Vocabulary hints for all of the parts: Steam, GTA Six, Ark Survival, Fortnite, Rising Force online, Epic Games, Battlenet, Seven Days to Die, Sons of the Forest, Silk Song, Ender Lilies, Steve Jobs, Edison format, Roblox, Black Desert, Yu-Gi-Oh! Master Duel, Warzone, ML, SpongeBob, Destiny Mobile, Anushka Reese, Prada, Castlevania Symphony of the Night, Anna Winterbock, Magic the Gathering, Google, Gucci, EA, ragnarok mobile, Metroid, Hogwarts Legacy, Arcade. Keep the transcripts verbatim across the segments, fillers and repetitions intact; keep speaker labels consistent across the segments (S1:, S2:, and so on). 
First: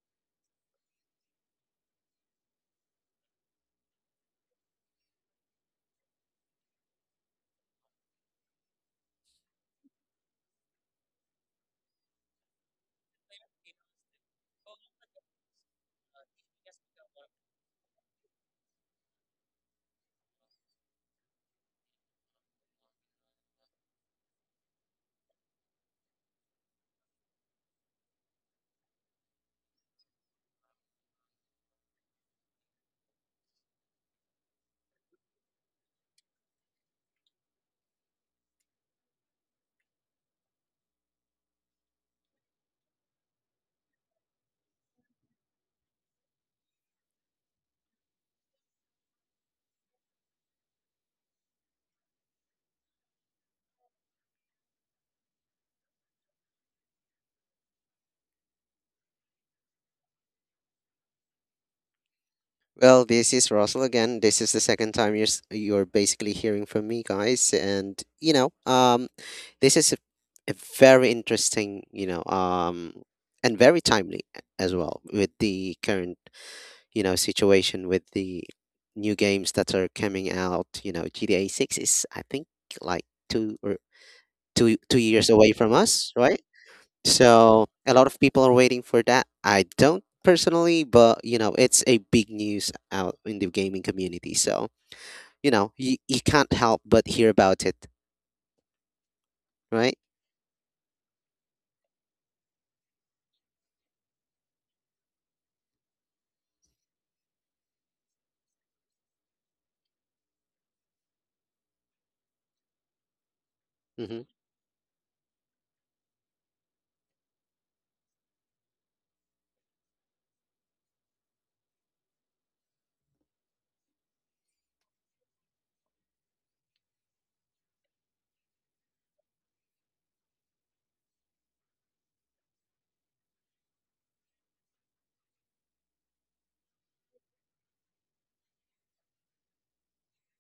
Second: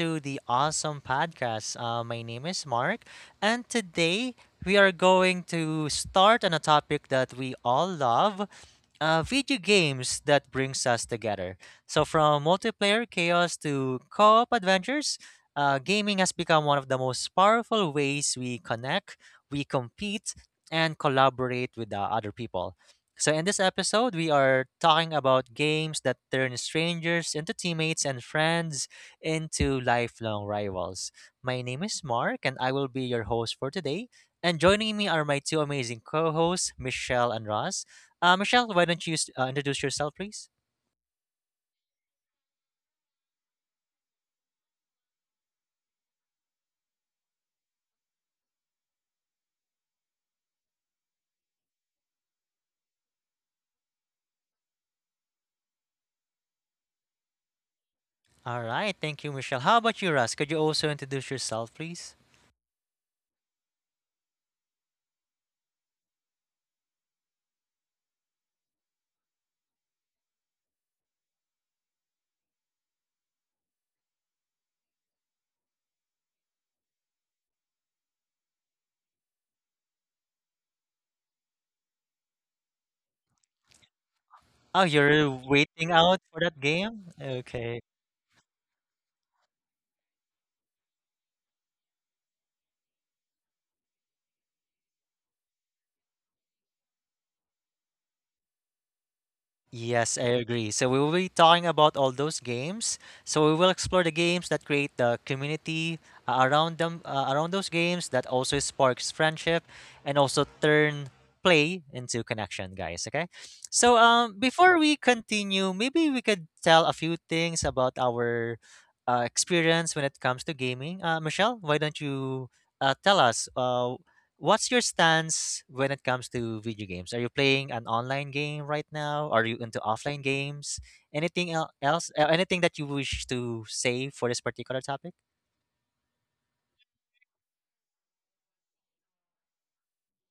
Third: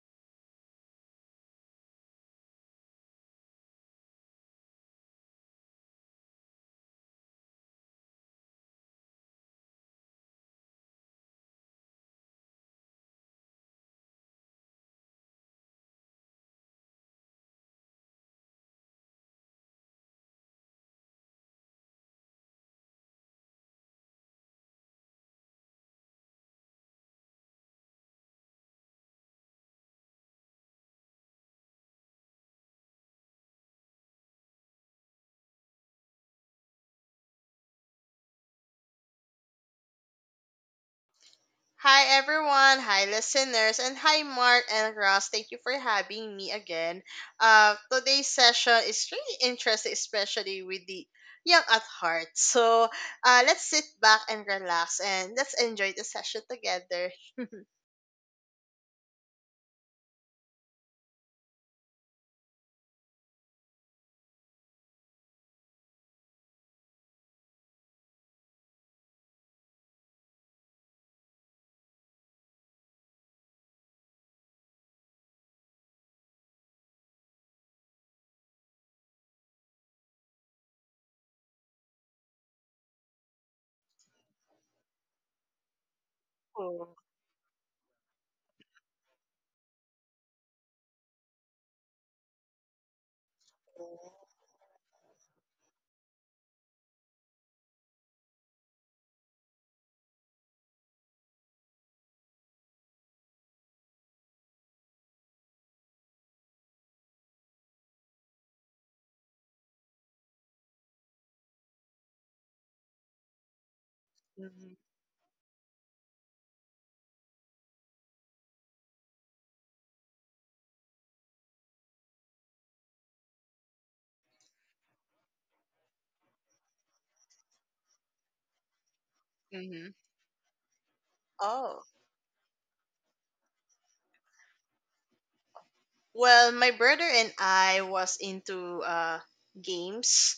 S1: to the awesome podcast. Uh, my name is Mark, and today we are going to start on a topic that we all love uh, video games that brings us together. So, from multiplayer chaos to co op adventures, uh, gaming has become one of the most powerful ways we connect, we compete, and collaborate with uh, other people. So, in this episode, we are talking about games that turn strangers into teammates and friends into lifelong rivals. My name is Mark, and I will be your host for today. And joining me are my two amazing co hosts, Michelle and Ross. Uh, Michelle, why don't you s- uh, introduce yourself, please?
S2: Hi everyone, hi listeners, and hi Mark and Ross. Thank you for having me again. Uh, today's session is really interesting, especially with the young at heart. So uh, let's sit back and relax, and let's enjoy the session together.
S1: All right, thank you, Michelle. How about you, Ross? Could you also introduce yourself, please?
S3: Well, this is Russell again. This is the second time you're s- you're basically hearing from me, guys, and you know, um, this is a, a very interesting, you know, um, and very timely as well with the current, you know, situation with the new games that are coming out. You know, G T A Six is I think like two or two
S1: Oh,
S3: two years
S1: you're
S3: away from
S1: waiting
S3: us,
S1: out
S3: right?
S1: for that
S2: Oh,
S1: game?
S3: So
S1: Okay.
S3: a lot of people are waiting for that. I don't personally, but you know, it's a big news out in the gaming community. So, you know, you, you can't help but hear about it, right?
S1: Yes, I agree. So we will be talking about all those games. So we will explore the games that create the community uh, around them, uh, around those games that also sparks friendship and also turn play into connection, guys. Okay. So
S3: hmm
S1: um,
S2: mhm,
S1: before we continue, maybe we could tell a few things about our uh, experience when it comes to gaming. Uh, Michelle, why don't you uh, tell us? Uh, What's your stance when it comes to video games? Are you playing an online game right now? Are you into
S2: mhm.
S1: offline games? Anything el-
S2: Oh,
S1: else? Uh, anything that you wish to say for this particular topic?
S2: well, my brother and I was into uh games.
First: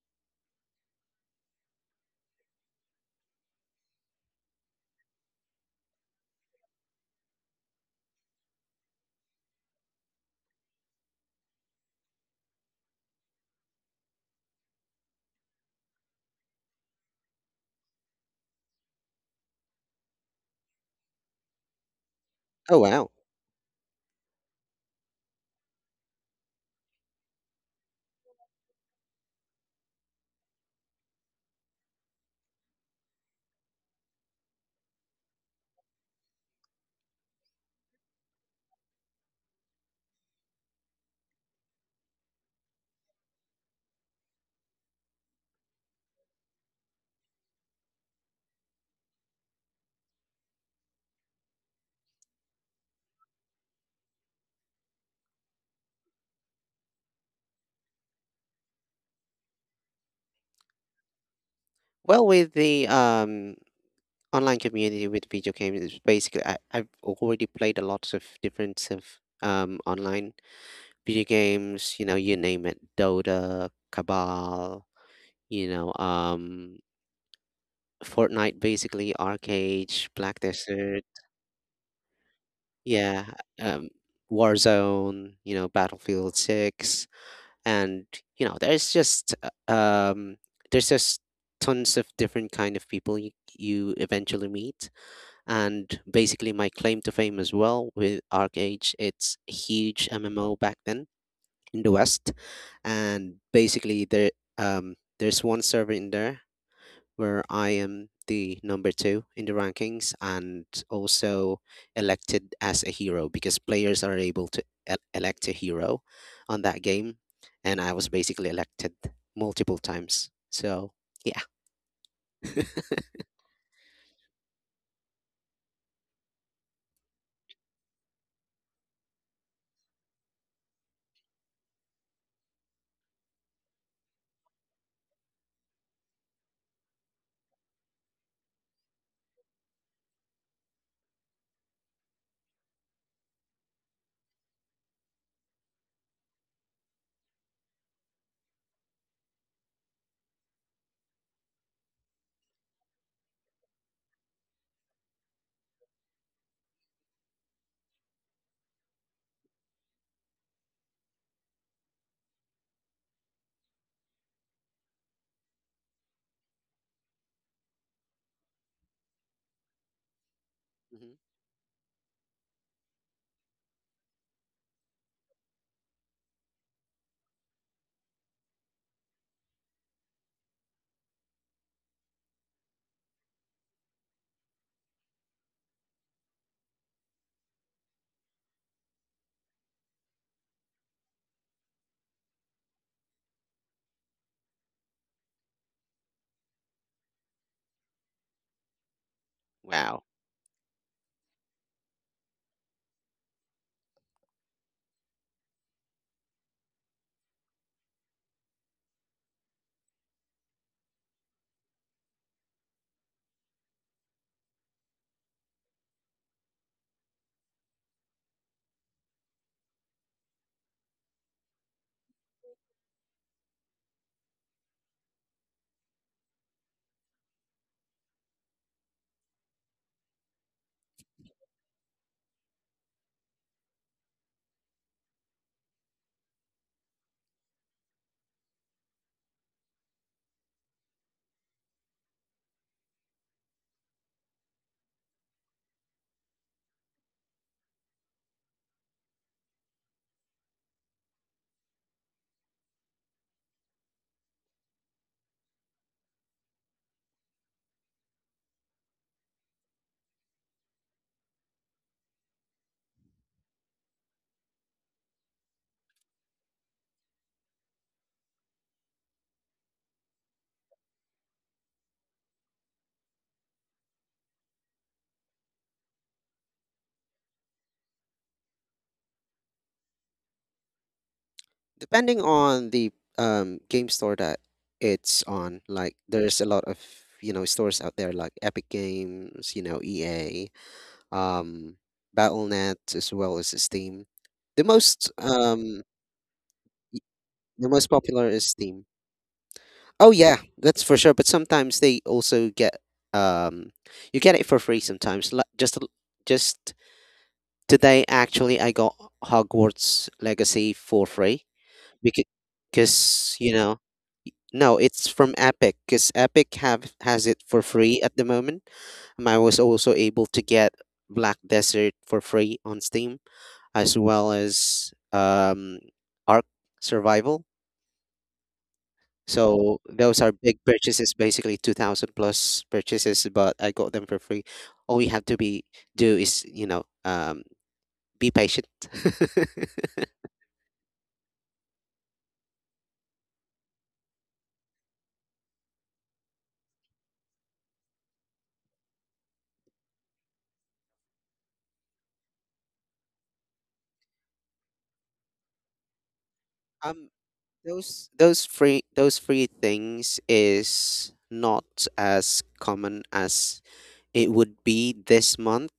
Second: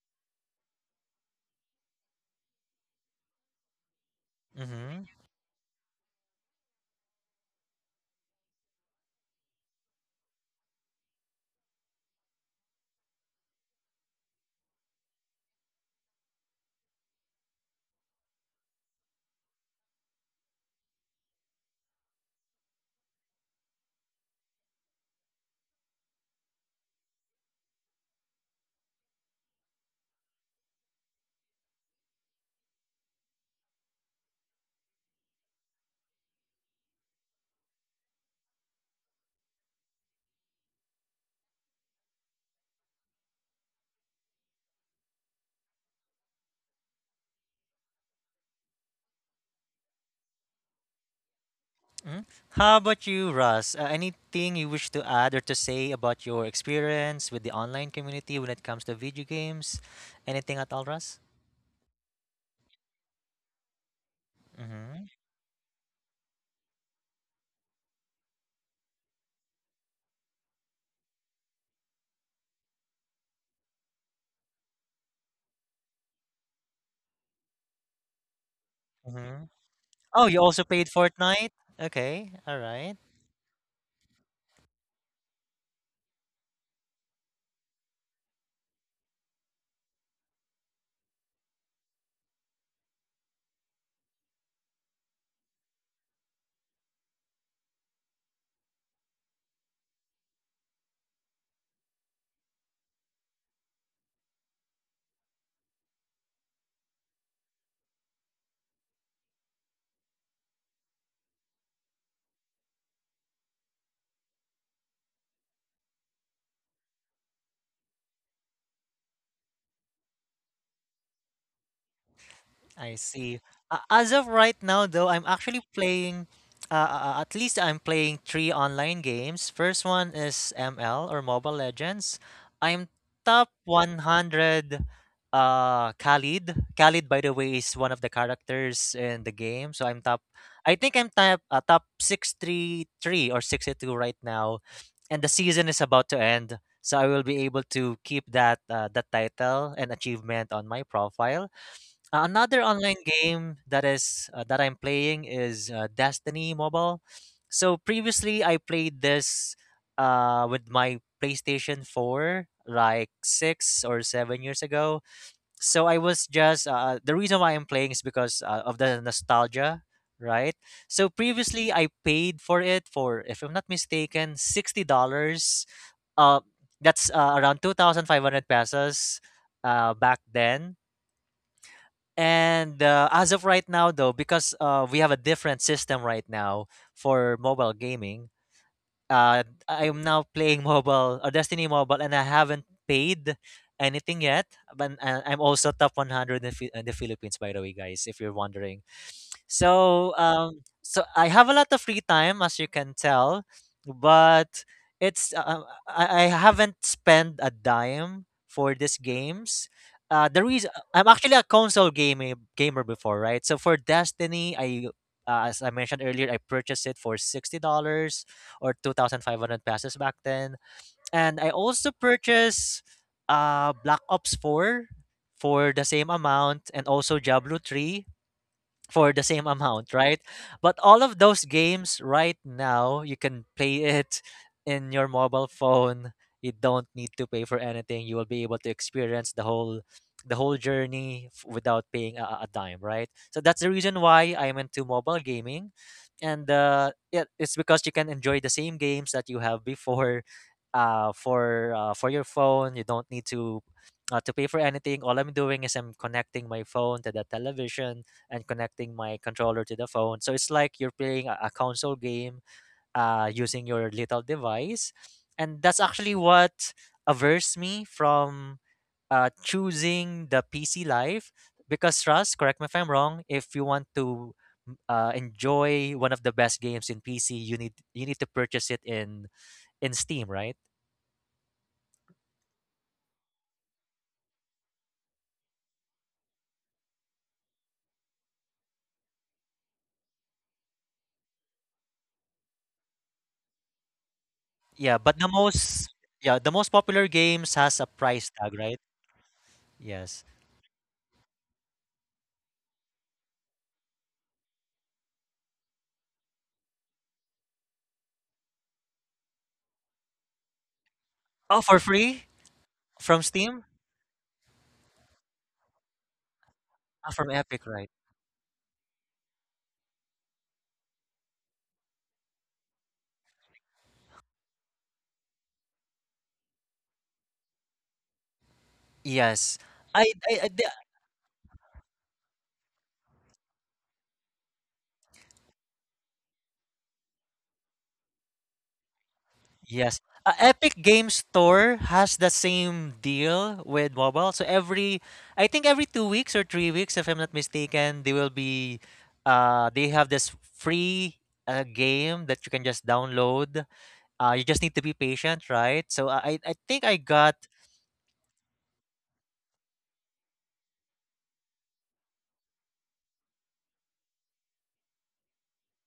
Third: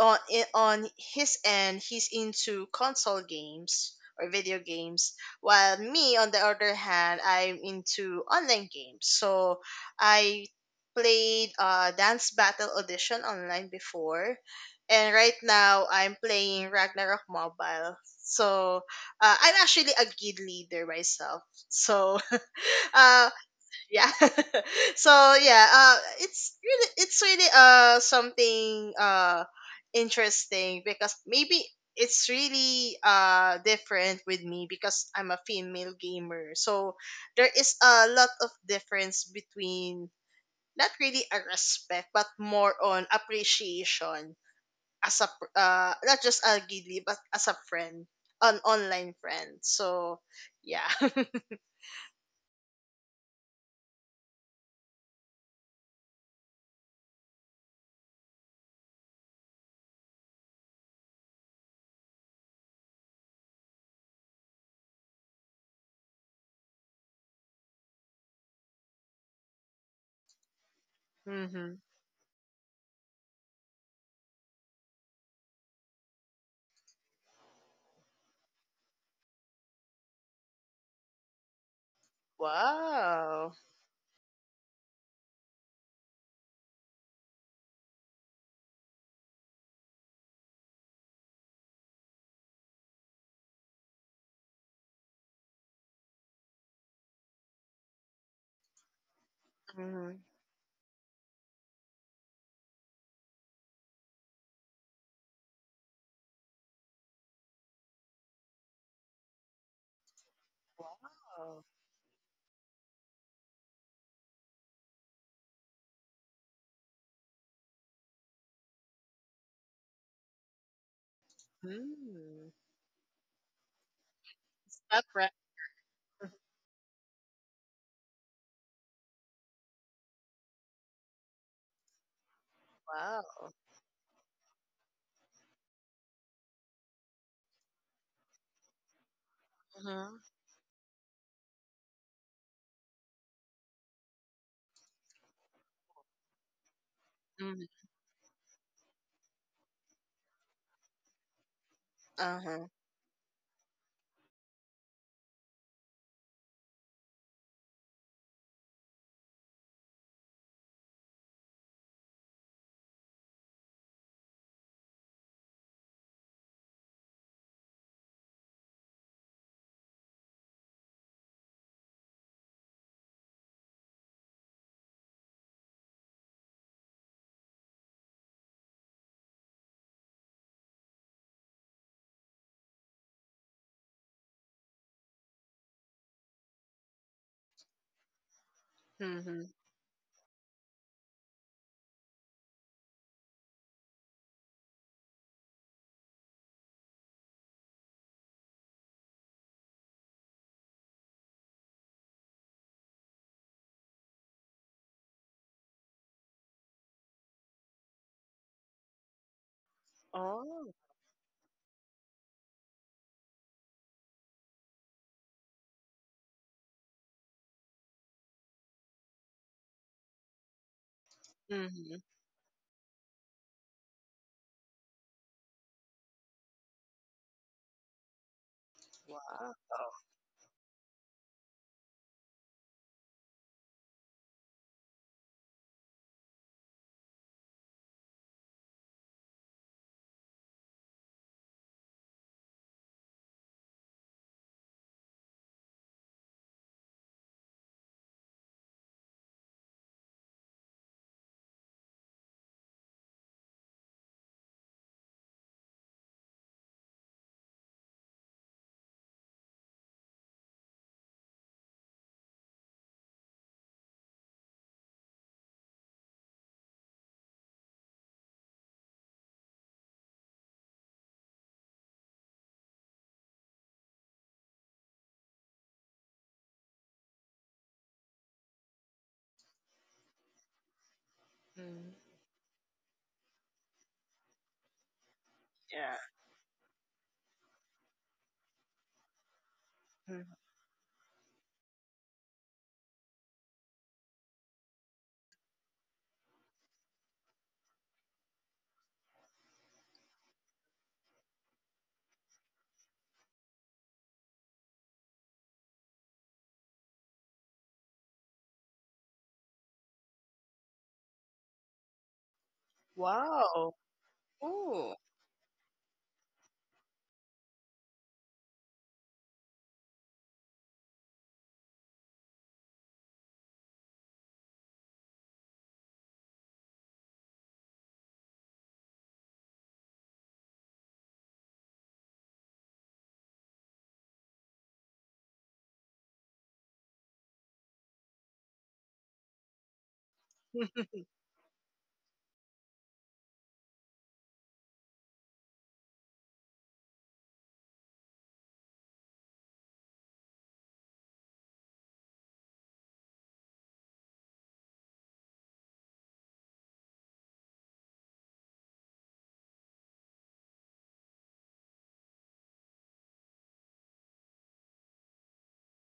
S2: on i- on his end he's into console games or video
S1: Mm-hmm.
S2: games, while me on the other hand I'm into online games. So I played uh dance battle audition online before, and right now I'm playing Ragnarok mobile. So uh, I'm actually a guild leader myself. So
S3: Oh wow.
S2: um yeah. So yeah, uh it's really it's really uh something uh interesting, because maybe it's really uh different with me because I'm a female gamer. So there is a lot of difference between, not really a respect but more on appreciation, as a pr- uh not just a giddy but as a friend, an online friend. So yeah.
S1: Hmm. How about you, Russ? Uh, anything you wish to add or to say about your experience with the online community when it comes to video games? Anything at all, Russ?
S3: Well, with the um online
S1: Mm-hmm.
S3: community with video games, it's basically I, I've already played a lot of different of um online video
S2: Hmm.
S3: games, you know, you name it, Dota, Cabal, you know, um, Fortnite, basically,
S1: Mm-hmm.
S3: Arcade,
S1: Oh, you
S3: Black
S1: also played
S3: Desert,
S1: Fortnite? Okay, all right.
S3: yeah,
S2: Wow.
S3: um, Warzone, you know, Battlefield six, and you know, there's just uh, um, there's just tons of different kind of people you, you eventually meet, and basically my claim to fame as well with Arcade, it's a huge
S2: Mm-hmm.
S3: MMO back then in the West, and basically there um there's one server in there where I am the number two in the rankings, and also
S2: Wow.
S3: elected as a hero because players are able to el- elect a hero on that game, and I was basically elected multiple times. So yeah.
S2: Hmm.
S1: I see. Uh, as of right now, though,
S2: Up
S1: I'm
S2: right.
S1: actually playing. Uh, uh, uh, at least I'm playing three online games. First one is M L or Mobile Legends. I'm top
S2: Wow.
S1: one hundred. Uh, Khalid. Khalid, by the way, is one of the characters in the game. So I'm
S2: Uh-huh.
S1: top. I think I'm top uh, top six three three or sixty two right now, and the season is about to end. So I will be able
S2: Mm-hmm.
S1: to keep that uh, that title and achievement on my profile. Uh, another
S2: Uh-huh.
S1: online game that is uh, that I'm playing is uh, Destiny Mobile. So previously I played this uh, with my PlayStation four like six or seven years ago. So I was just uh, the reason why I'm playing is because uh, of the nostalgia, right? So
S3: hmm
S1: previously I paid for it for if I'm not mistaken sixty dollars. Uh that's uh, around twenty-five hundred pesos uh, back then, and uh, as of right now, though, because uh, we have a different system right now for mobile gaming, uh,
S2: Mm-hmm.
S1: I am now playing mobile, uh, Destiny Mobile, and I haven't paid anything yet. But uh, I'm also top one hundred in, Phi- in the Philippines, by the way, guys, if you're wondering.
S3: Wow.
S1: So, um, so I have a lot of free time, as you can tell, but it's uh, I, I haven't spent a dime for these games. Uh, the reason
S2: Oh.
S1: I'm actually a console gamer gamer before, right? So for Destiny, I uh, as I mentioned earlier, I purchased it for sixty dollars or two thousand five hundred pesos back then, and I also
S2: Mm-hmm.
S1: purchased uh Black Ops Four for the same amount, and also Diablo Three for the same
S2: Wow.
S1: amount, right? But all of those games right now, you can play it in your mobile phone. You don't need to pay for anything. You will be able to experience the whole the whole journey f- without paying a, a dime, right? So that's the reason why I'm into mobile gaming, and uh, yeah, it's because you can enjoy the same games that you have before. Uh, for uh, for your phone, you don't need to uh, to pay for anything. All I'm doing is I'm connecting my phone to the television and connecting my controller to the phone. So it's like you're playing a, a console game uh, using your little device. And that's actually what averts me from uh, choosing the P C life. Because, Russ, correct me if I'm wrong, if you want to m- uh, enjoy one of the best games in P C, you need you need to purchase it in in Steam, right?
S2: Mm-hmm.
S3: Depending on the um, game store that it's on.
S2: Yeah.
S3: Like there's a lot of, you know, stores out there, like Epic Games, you know,
S2: Hmm.
S3: EA, um, Battle.net, as well as Steam. the
S1: Yeah,
S3: most
S1: but the
S3: um,
S1: most yeah, the most
S3: y-
S1: popular games
S3: the
S1: has a
S3: most
S1: price
S3: popular is
S1: tag, right?
S3: Steam. Oh
S1: Yes.
S3: yeah, that's for sure, but sometimes they also get um, you get it for free sometimes. Like just a- just today actually I got Hogwarts Legacy for free,
S1: Oh, for free from
S3: because you
S1: Steam?
S2: Wow.
S3: know. No,
S2: Ooh.
S3: it's from Epic, because Epic have
S1: Ah, from
S3: has it
S1: Epic,
S3: for
S1: right?
S3: free at the moment. Um, I was also able to get Black Desert for free on Steam, as well as um Ark Survival.
S1: Yes.
S3: So
S1: I
S3: those are
S1: I I,
S3: big purchases, basically two thousand plus purchases, but I got them for free. All you have to be do is, you know, um be patient.
S1: Yes. Uh, Epic Game Store has the same deal with mobile. So every, I think every two weeks or three weeks, if I'm not mistaken, they will be, uh, they have this free uh, game that you can just download. Uh, you just need to be patient, right? So I, I I think I
S3: um
S1: got.
S3: those those free those free things is not as common as. It would be this month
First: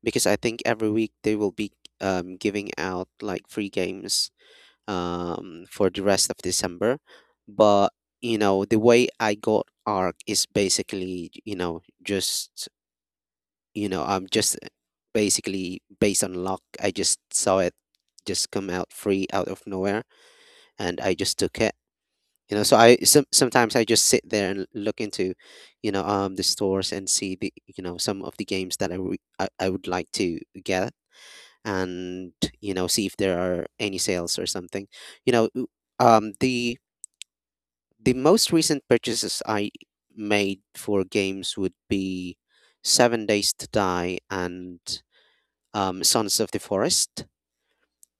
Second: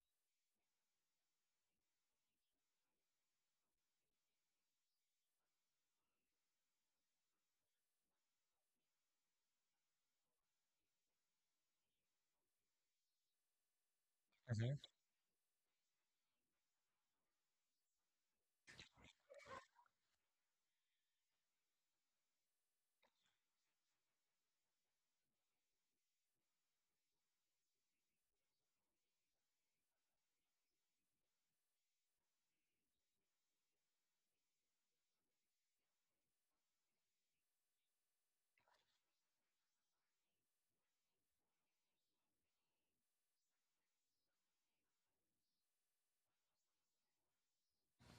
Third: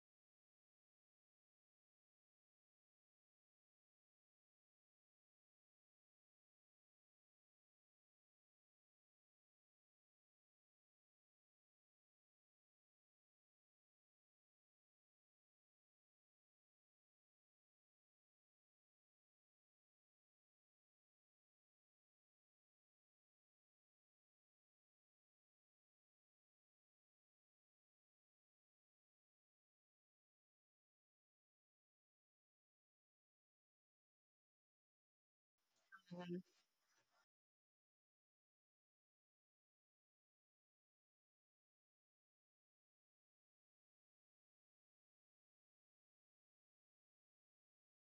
S3: because I think every week they will be, um, giving out like free games, um, for the rest of December. But you know, the way I got Arc is basically, you know, just you know I'm just uh,
S1: Mhm.
S3: basically based on luck. I just saw it just come out free out of nowhere, and I just took it. You know, so i some, sometimes I just sit there and look into, you know, um the stores, and see, the you know, some of the games that i, re- I, I would like to get, and, you know, see if there are any sales or something. you know w- um
S2: Mm-hmm.
S3: the the most recent purchases I made for games would be seven days to die and um sons of the forest,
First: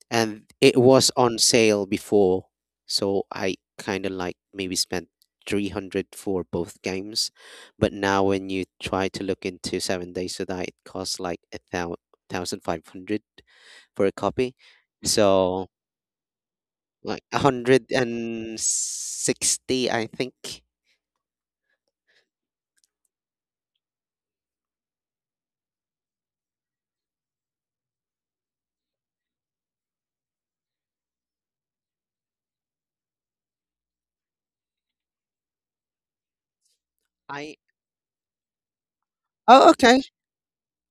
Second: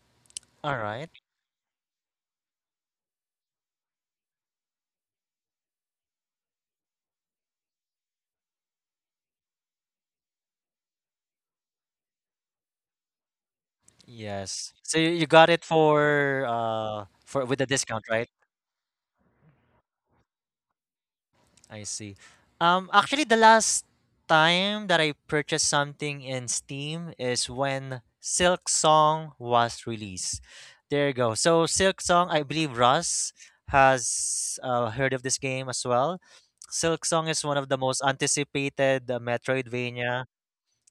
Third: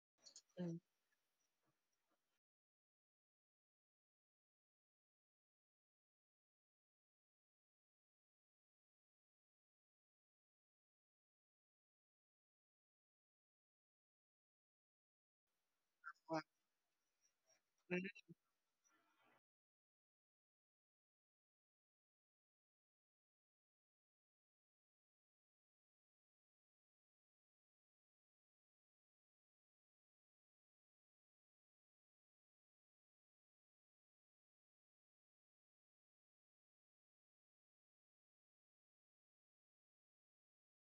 S3: and it
S1: All right.
S3: was on sale before, so I kind of like maybe spent three hundred for both games. But now when you try to look into seven days to die, it costs like a thousand five hundred for a copy,
S1: Yes. So you you got it
S3: so
S1: for uh
S3: like
S1: for with a discount, right?
S3: one hundred sixty I think.
S1: I see. Um, actually, the last time that I purchased something in Steam is when Silk Song was released. There you go. So Silk Song, I believe Russ has uh, heard of this game as well. Silk Song is
S3: I
S1: one of the most anticipated uh,
S3: oh okay,
S1: Metroidvania.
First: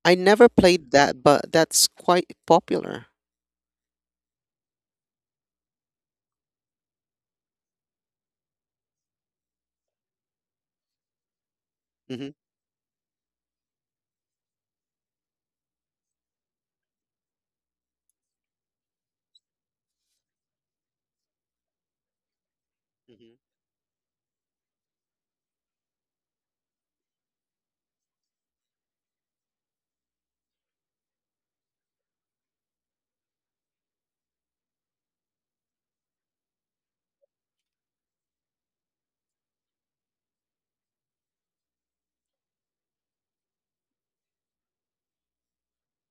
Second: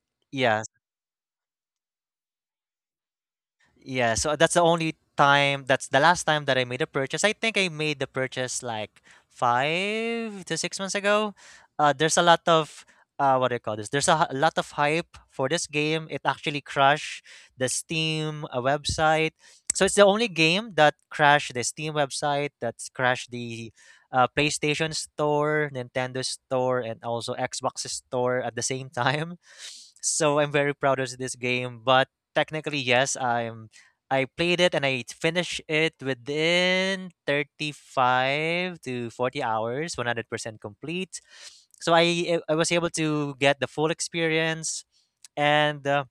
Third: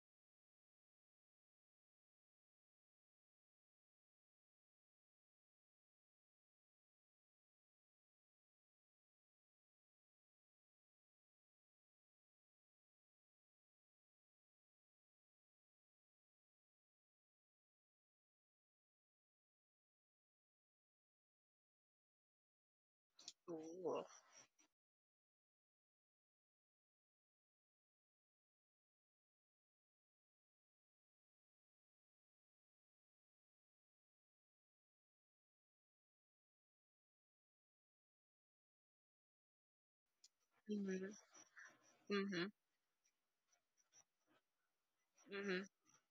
S3: I never
S1: Yeah,
S3: played that, but that's quite popular.
S1: yeah, so that's the only time that's the last time that I made a purchase. I think I made the purchase like five to six months ago. Uh there's a
S3: Hmm
S1: lot of uh what do you call this? There's a h- lot of hype for this game. It actually crashed the Steam uh, website. So it's the only game that crashed the Steam website, that's crashed
S3: hmm
S1: the
S2: Cool.
S1: uh, PlayStation Store, Nintendo Store, and also Xbox Store at the same time. So I'm very proud of this game, but technically yes i'm I played it and I finished it within thirty-five to forty hours, one hundred percent
S2: Mm-hmm.
S1: complete. So I
S2: Mm-hmm.
S1: I was able to get the full experience
S2: Mm-hmm.
S1: and uh,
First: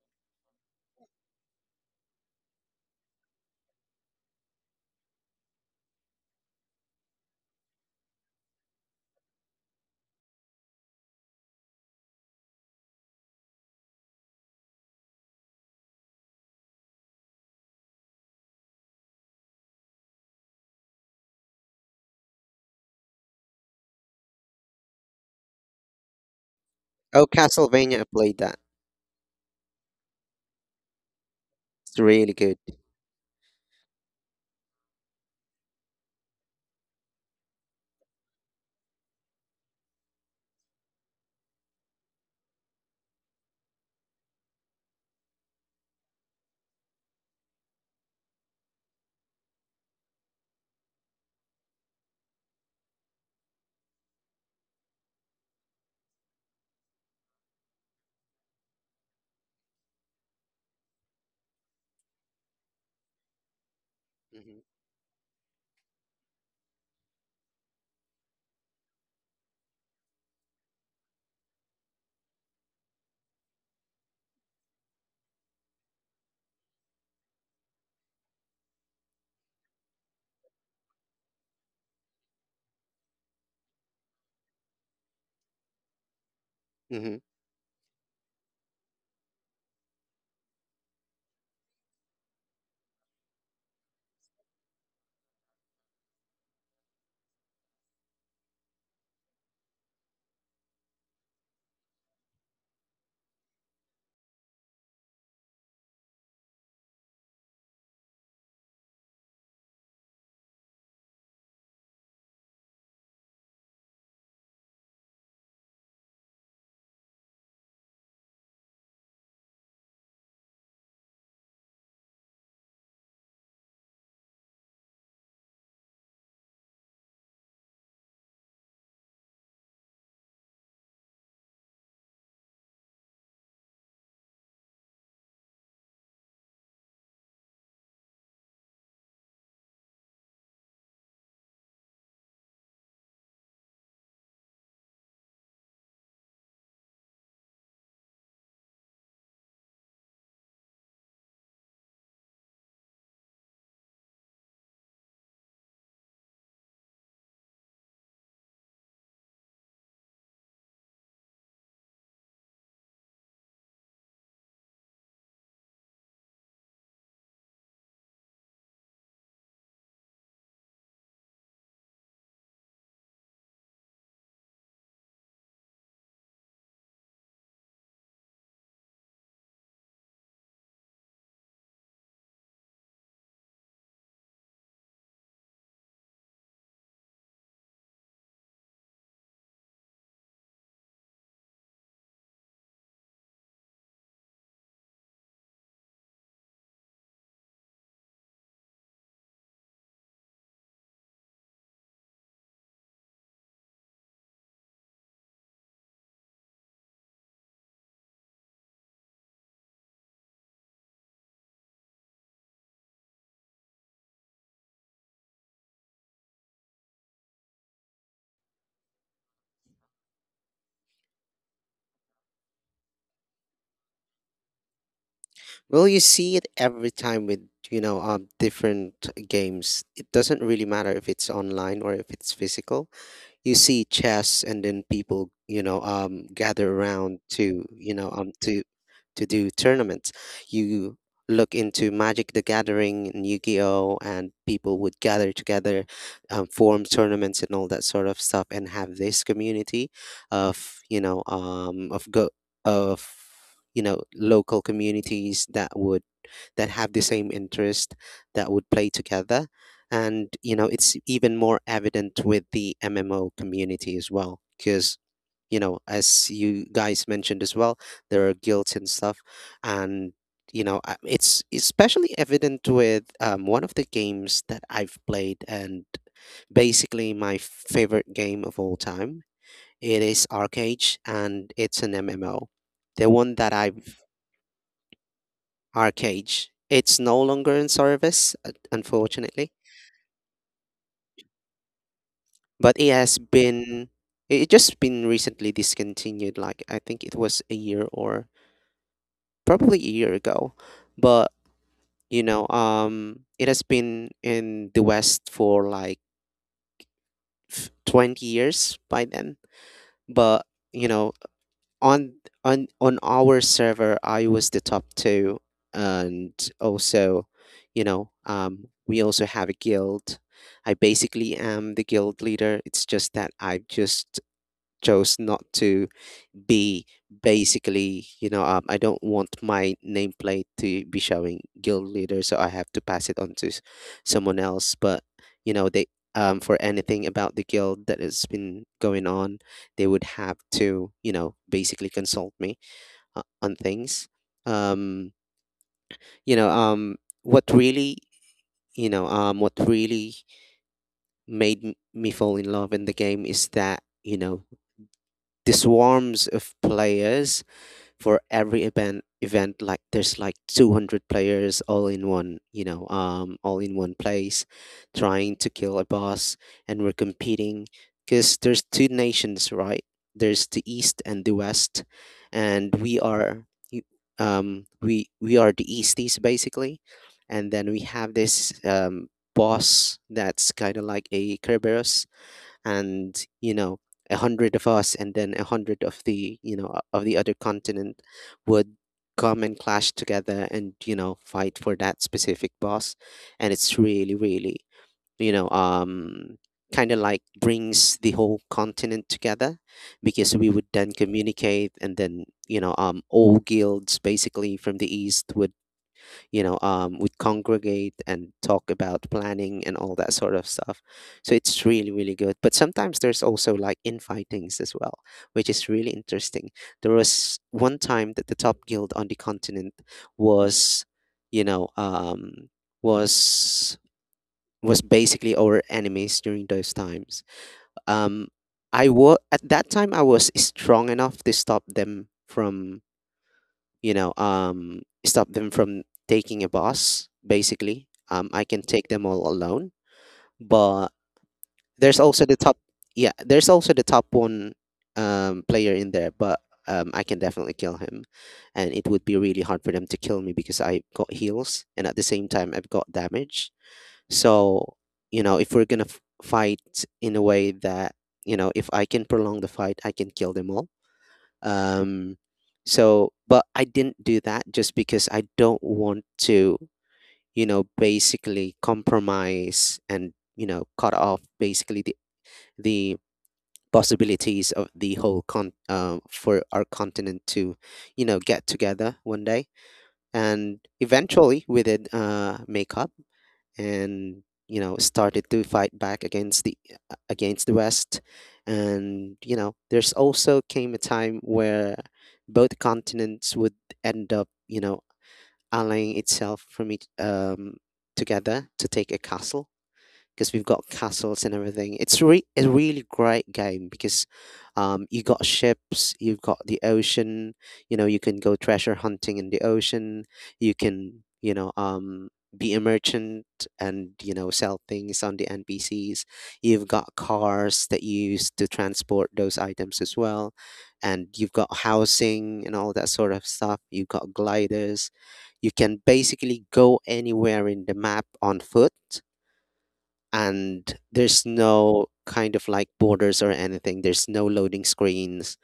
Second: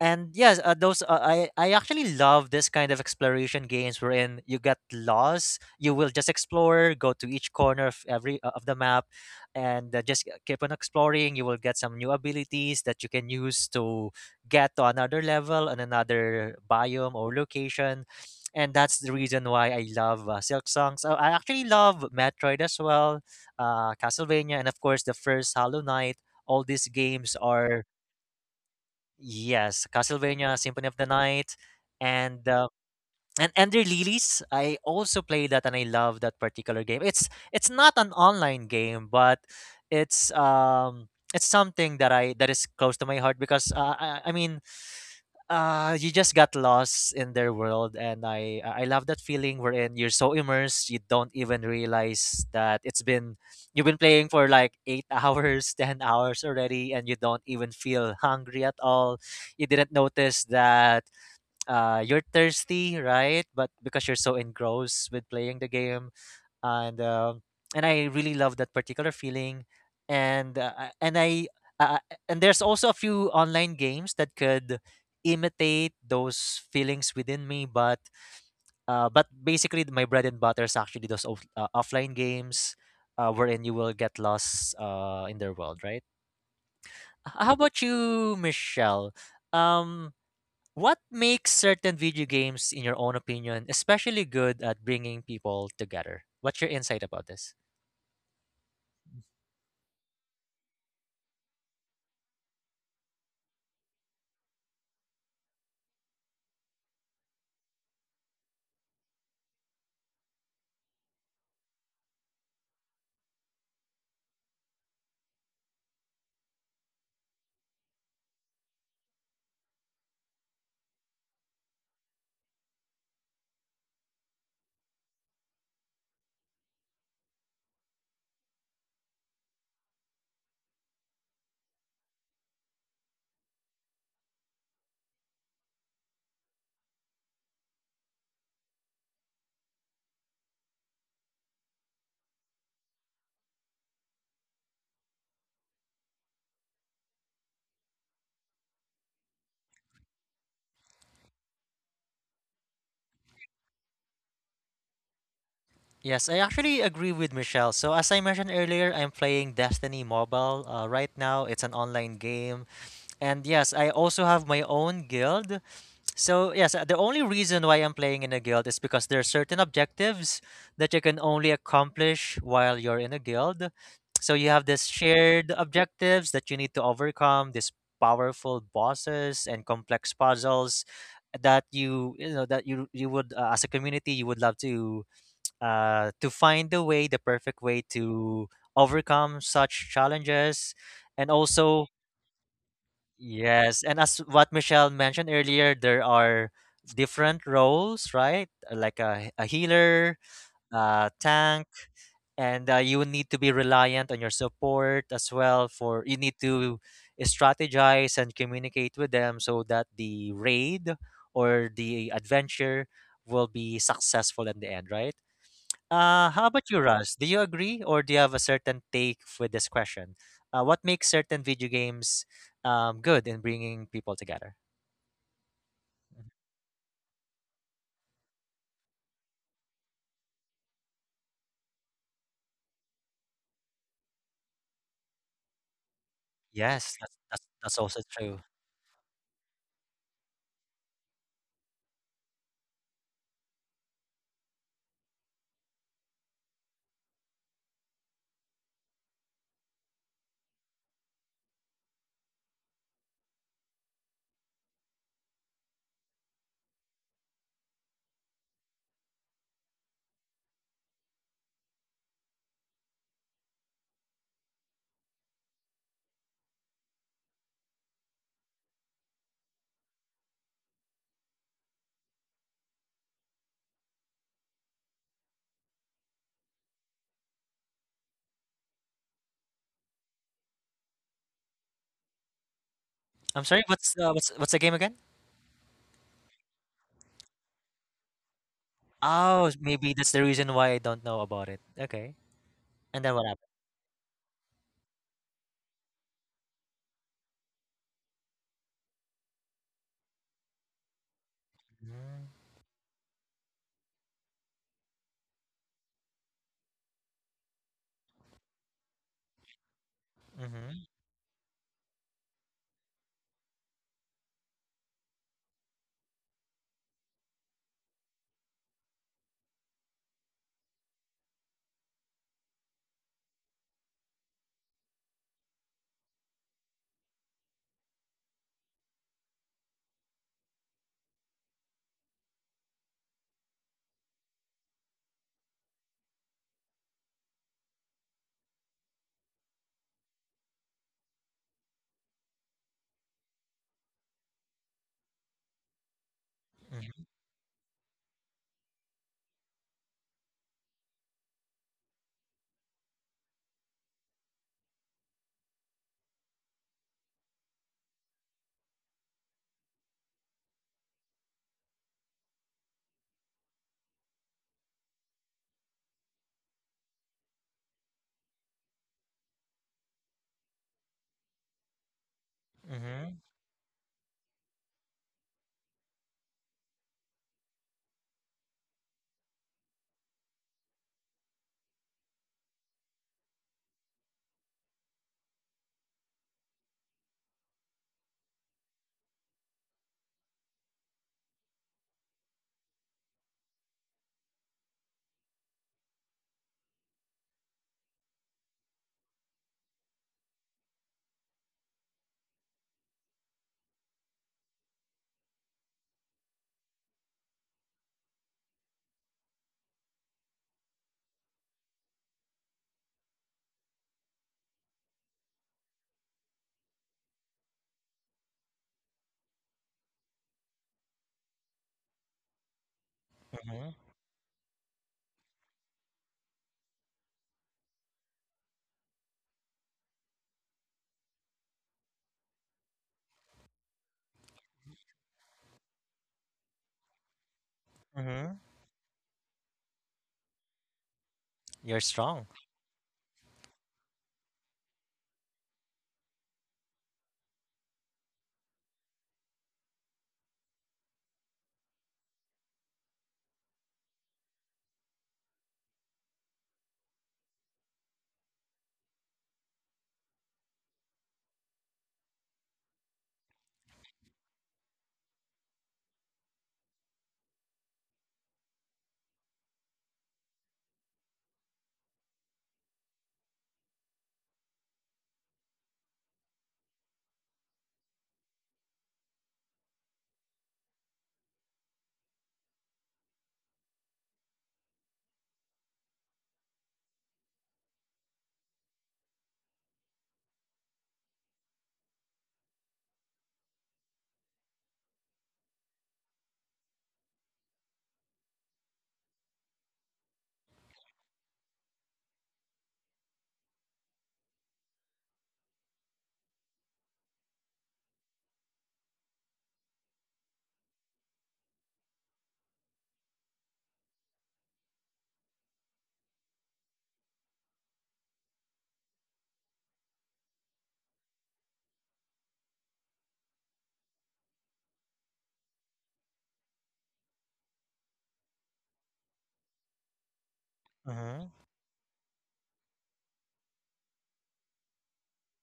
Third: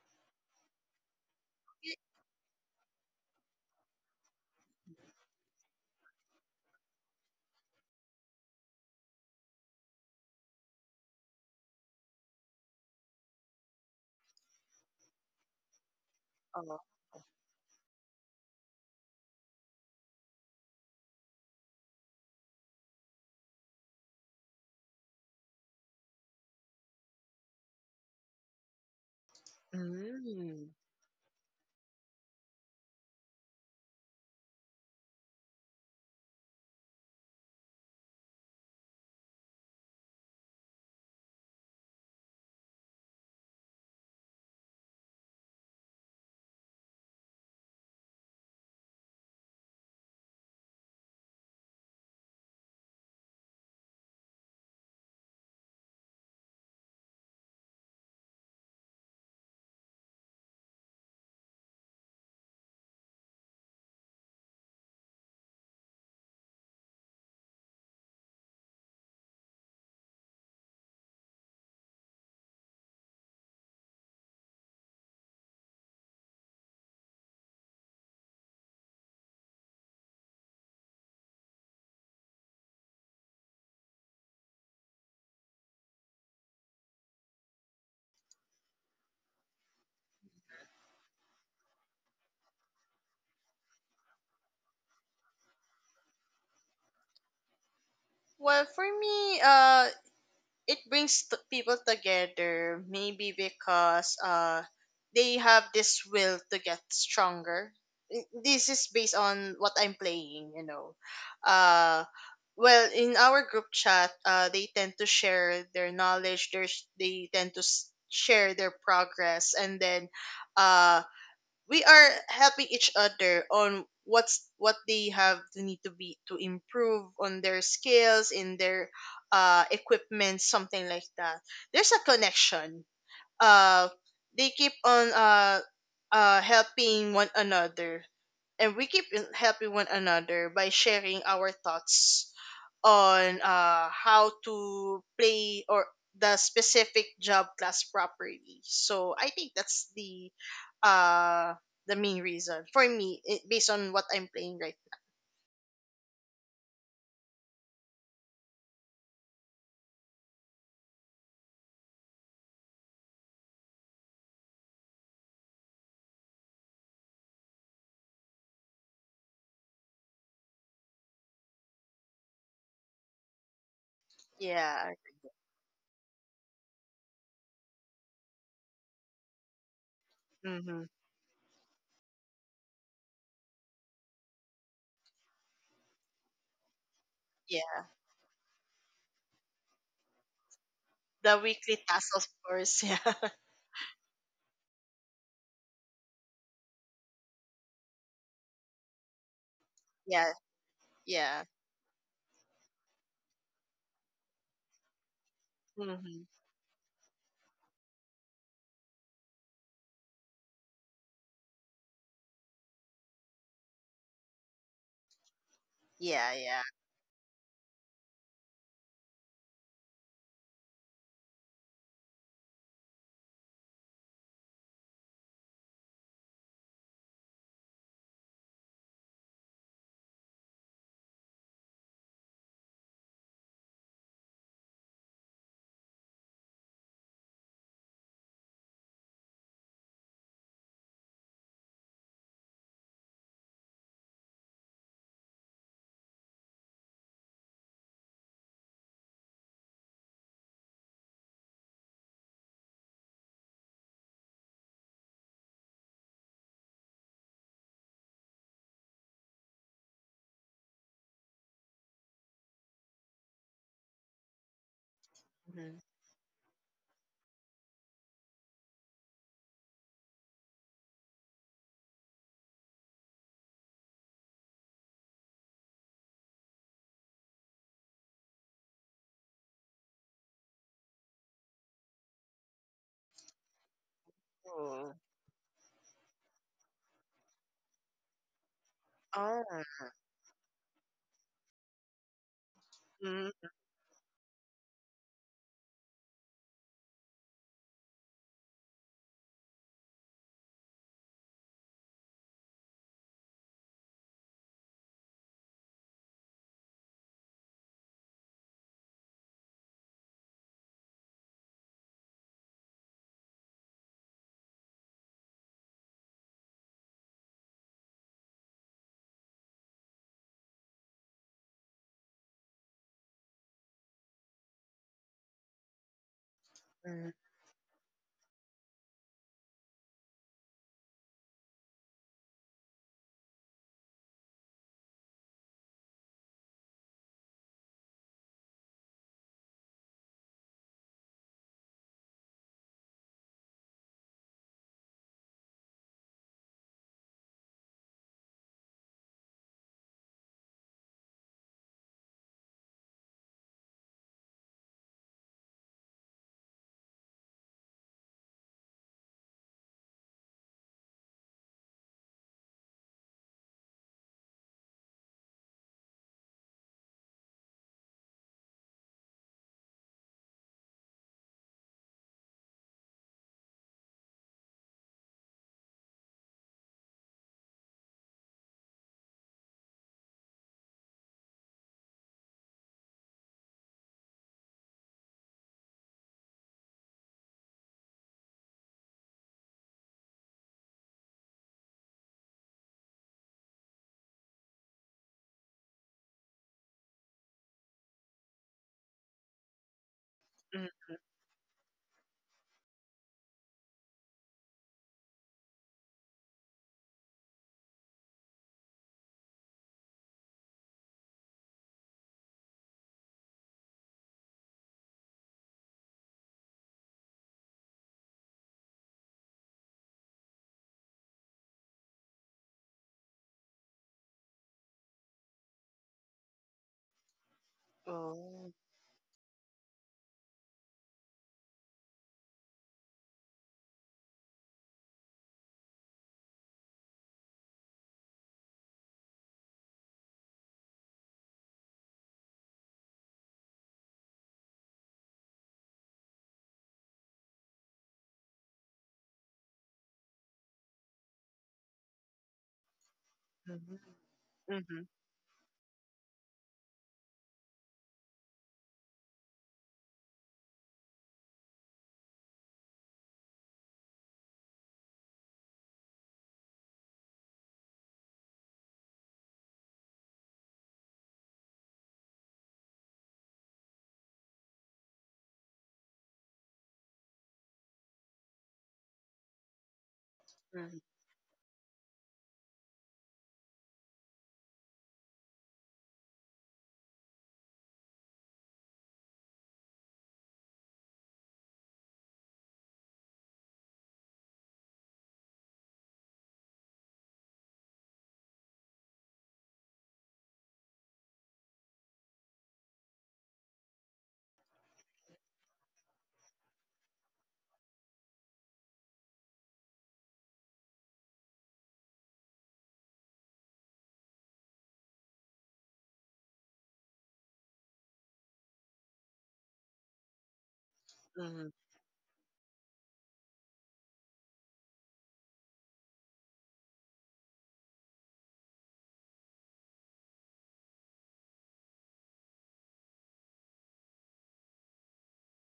S1: and yes, uh, those uh, I I actually love this kind of exploration games wherein you get lost. You will just explore, go to each corner of every uh, of the map, and uh, just keep on exploring. You will get some new abilities that you can use to get to another level and another
S2: Oh.
S1: biome or location. And that's the reason why I love uh, Silk Song. So I actually love Metroid as well, uh, Castlevania, and of course the first Hollow Knight. All these
S3: oh,
S1: games are...
S3: Castlevania, I played that.
S1: Yes, Castlevania
S2: Mm.
S1: Symphony of the Night,
S3: It's really
S1: and
S3: good.
S1: uh, and Ender Lilies. I also play that and I love that particular game. It's it's not an online game, but it's um it's something that I that is close to my heart because uh, I, I mean uh you just got lost in their world, and i i I love that feeling wherein you're so immersed you don't even realize that it's been you've been playing for like eight hours, ten hours already, and you don't even feel hungry at all, you didn't notice that uh you're thirsty, right? But because you're so
S3: Hmm
S1: engrossed with playing the game, and um, and I really love that particular feeling, and uh, I- and I uh, and there's also a few online games that could imitate those feelings within me, but uh, but basically th- my bread and butter is actually those off- uh, offline games, uh, wherein you will get lost uh, in their world, right?
S3: hmm
S1: H- How about you, Michelle? Um, what makes certain video games, in your own opinion, especially good at bringing people together? What's your insight about this?
S2: Well, for me, uh, it brings t- people together maybe because uh they have this will to get stronger. I- this is based on what I'm playing you know uh well, in our group chat, uh they tend to share their knowledge their, sh- They tend to s- share their progress, and then uh we are helping each other on what's what they have to need to be to improve on their skills, in their uh equipment, something like that. There's a connection. uh they keep on uh uh helping one another, and we keep helping one another by sharing our thoughts on uh, how to play or the specific job class properly. So I think that's the uh the main reason for me, it, based on what I'm playing, right
S1: Yes, I actually agree with Michelle. So, as I mentioned earlier, I'm playing Destiny Mobile uh, right now. It's an online game. And yes, I also have my own guild. So, yes, uh, the only reason why I'm playing in a guild is because there are certain objectives that you can only accomplish while you're in a guild. So,
S2: now.
S1: you have this
S2: Yeah.
S1: shared objectives that you need to overcome, these powerful bosses and complex
S2: Mm-hmm.
S1: puzzles that you you know that you you would uh, as a community you would love to uh, to find the way, the perfect way
S2: Yeah.
S1: to overcome such challenges. And
S2: The weekly
S1: also,
S2: tasks, of course.
S1: yes, and as what Michelle mentioned earlier, there are different roles, right? Like a, a healer,
S2: Yeah.
S1: a
S2: yeah.
S1: tank, and uh, you need to be reliant on your support as well,
S2: Yeah.
S1: for you
S2: Mm-hmm.
S1: need to strategize and communicate with them so that the raid or the adventure will be successful in the end, right? Uh,
S2: Yeah.
S1: how
S2: Yeah.
S1: about you, Russ? Do you agree or do you have a certain take with this question? Uh, what makes certain video games um, good in bringing people together?
S3: Well, you
S1: Mhm.
S3: see it every time with, you know, um different games. It doesn't really matter if it's online or if it's physical. You see chess, and then people, you know, um gather
S1: Yes, that's,
S3: around
S1: that's,
S3: to,
S1: that's
S3: you
S1: also
S3: know um
S1: true.
S3: to to do tournaments. You look into Magic the Gathering and Yu-Gi-Oh, and people would gather together, um, form tournaments and all that sort of stuff, and have this community of, you know um of go of you know, local communities that would, that have the same interest, that would play together. And, you know, it's even more evident with the M M O community as well. Because, you know,
S2: Mm-hmm.
S3: as you guys mentioned as well, there are guilds and stuff. And, you know, I- it's especially evident with, um, one of the games that I've played, and basically my favorite game of all time. It is Arcade, and it's an M M O. The one
S1: I'm
S3: that
S1: sorry, what's,
S3: I've.
S1: uh, what's, what's the game again?
S2: Oh.
S3: Arcade. It's no longer in service, un-
S2: Oh.
S1: Oh,
S3: unfortunately,
S1: maybe that's the reason why I don't know about it. Okay.
S3: but it
S1: And then
S3: has
S1: what happened?
S2: Mm-hmm.
S3: been, it it just been recently discontinued. Like I think it was a year or probably a year ago, but you
S1: Mm-hmm,
S3: know, um, it has been in the West for like f- twenty years by then. But
S1: mm-hmm,
S3: you know, on on on our server I was the top two, and also, you know, um, we also have a guild. I basically am the guild leader, it's just that I've just chose not to be.
S2: Mm-hmm.
S3: Basically, you know, um, I don't want my nameplate to be showing guild leader, so I have to pass it on to s- someone else. But you know, they, um, for anything about the guild that has been going on, they would have to, you know, basically consult me uh, on things. Um, you know, um, what really, you know, um, what really made m- me fall in love in the game is that, you know, the swarms of players for every event event, like there's like two hundred players all in one, you know, um, all in one place, trying to kill a boss, and we're competing, because there's two nations, right? There's the east and the west, and we
S1: mm-hmm,
S3: are y- um we we are the easties, basically. And then we have this um boss that's kind of like a Kerberos, and you know, a hundred of us and then a hundred of the, you know o- of the other continent would come and clash together, and you know, fight for that specific boss. And it's really really, you know um kind of like brings the whole continent together, because we would then communicate, and then, you know, um, all guilds basically from the east would, you know, um, we congregate and talk about planning and all that sort of stuff. So it's really really good, but sometimes there's also like infightings as well, which is really interesting. There was one time that the top guild on the continent was, you know um,
S1: mm-hmm,
S3: was was basically our enemies during those times, um.
S2: Oh.
S3: I was, at that time, I was strong enough to stop them from, you know, um, stop them from taking a bus, basically. Um,
S1: mm-hmm.
S3: I can take them all alone. But
S1: You're
S3: there's also
S1: strong.
S3: the top, yeah, there's also the top one, um, player in there, but um, I can definitely kill him. And it would be really hard for them to kill me because I've got heals, and at the same time I've got damage.
S2: Mm-hmm.
S3: So,
S2: Mm-hmm.
S3: you know, if we're going to f- fight in a way that, you know, if I can prolong the fight, I can kill them all, um. So, but I didn't do that just because I don't want to, you know, basically compromise, and, you know, cut off basically the, the possibilities of the whole con uh, for our continent to, you know, get together one day. And eventually we did, uh, make up, and you know, started to fight back against the uh, against the west. And you know, there's also came a time where both continents would end up, you know, allying itself from each um together to take a castle, because we've got castles and everything. It's re- a really great game, because um, you got ships, you've got the ocean. You know, you can go treasure hunting in the ocean. You can, you know, um, be a merchant, and you know, sell things on the N P Cs. You've got cars that you use to transport those items as well, and you've
S2: Mm-hmm.
S3: got housing and all that sort of stuff. You've got gliders. You can basically go anywhere in the map on foot, and there's
S1: Mm-hmm,
S3: no kind of like borders or anything. There's no loading screens,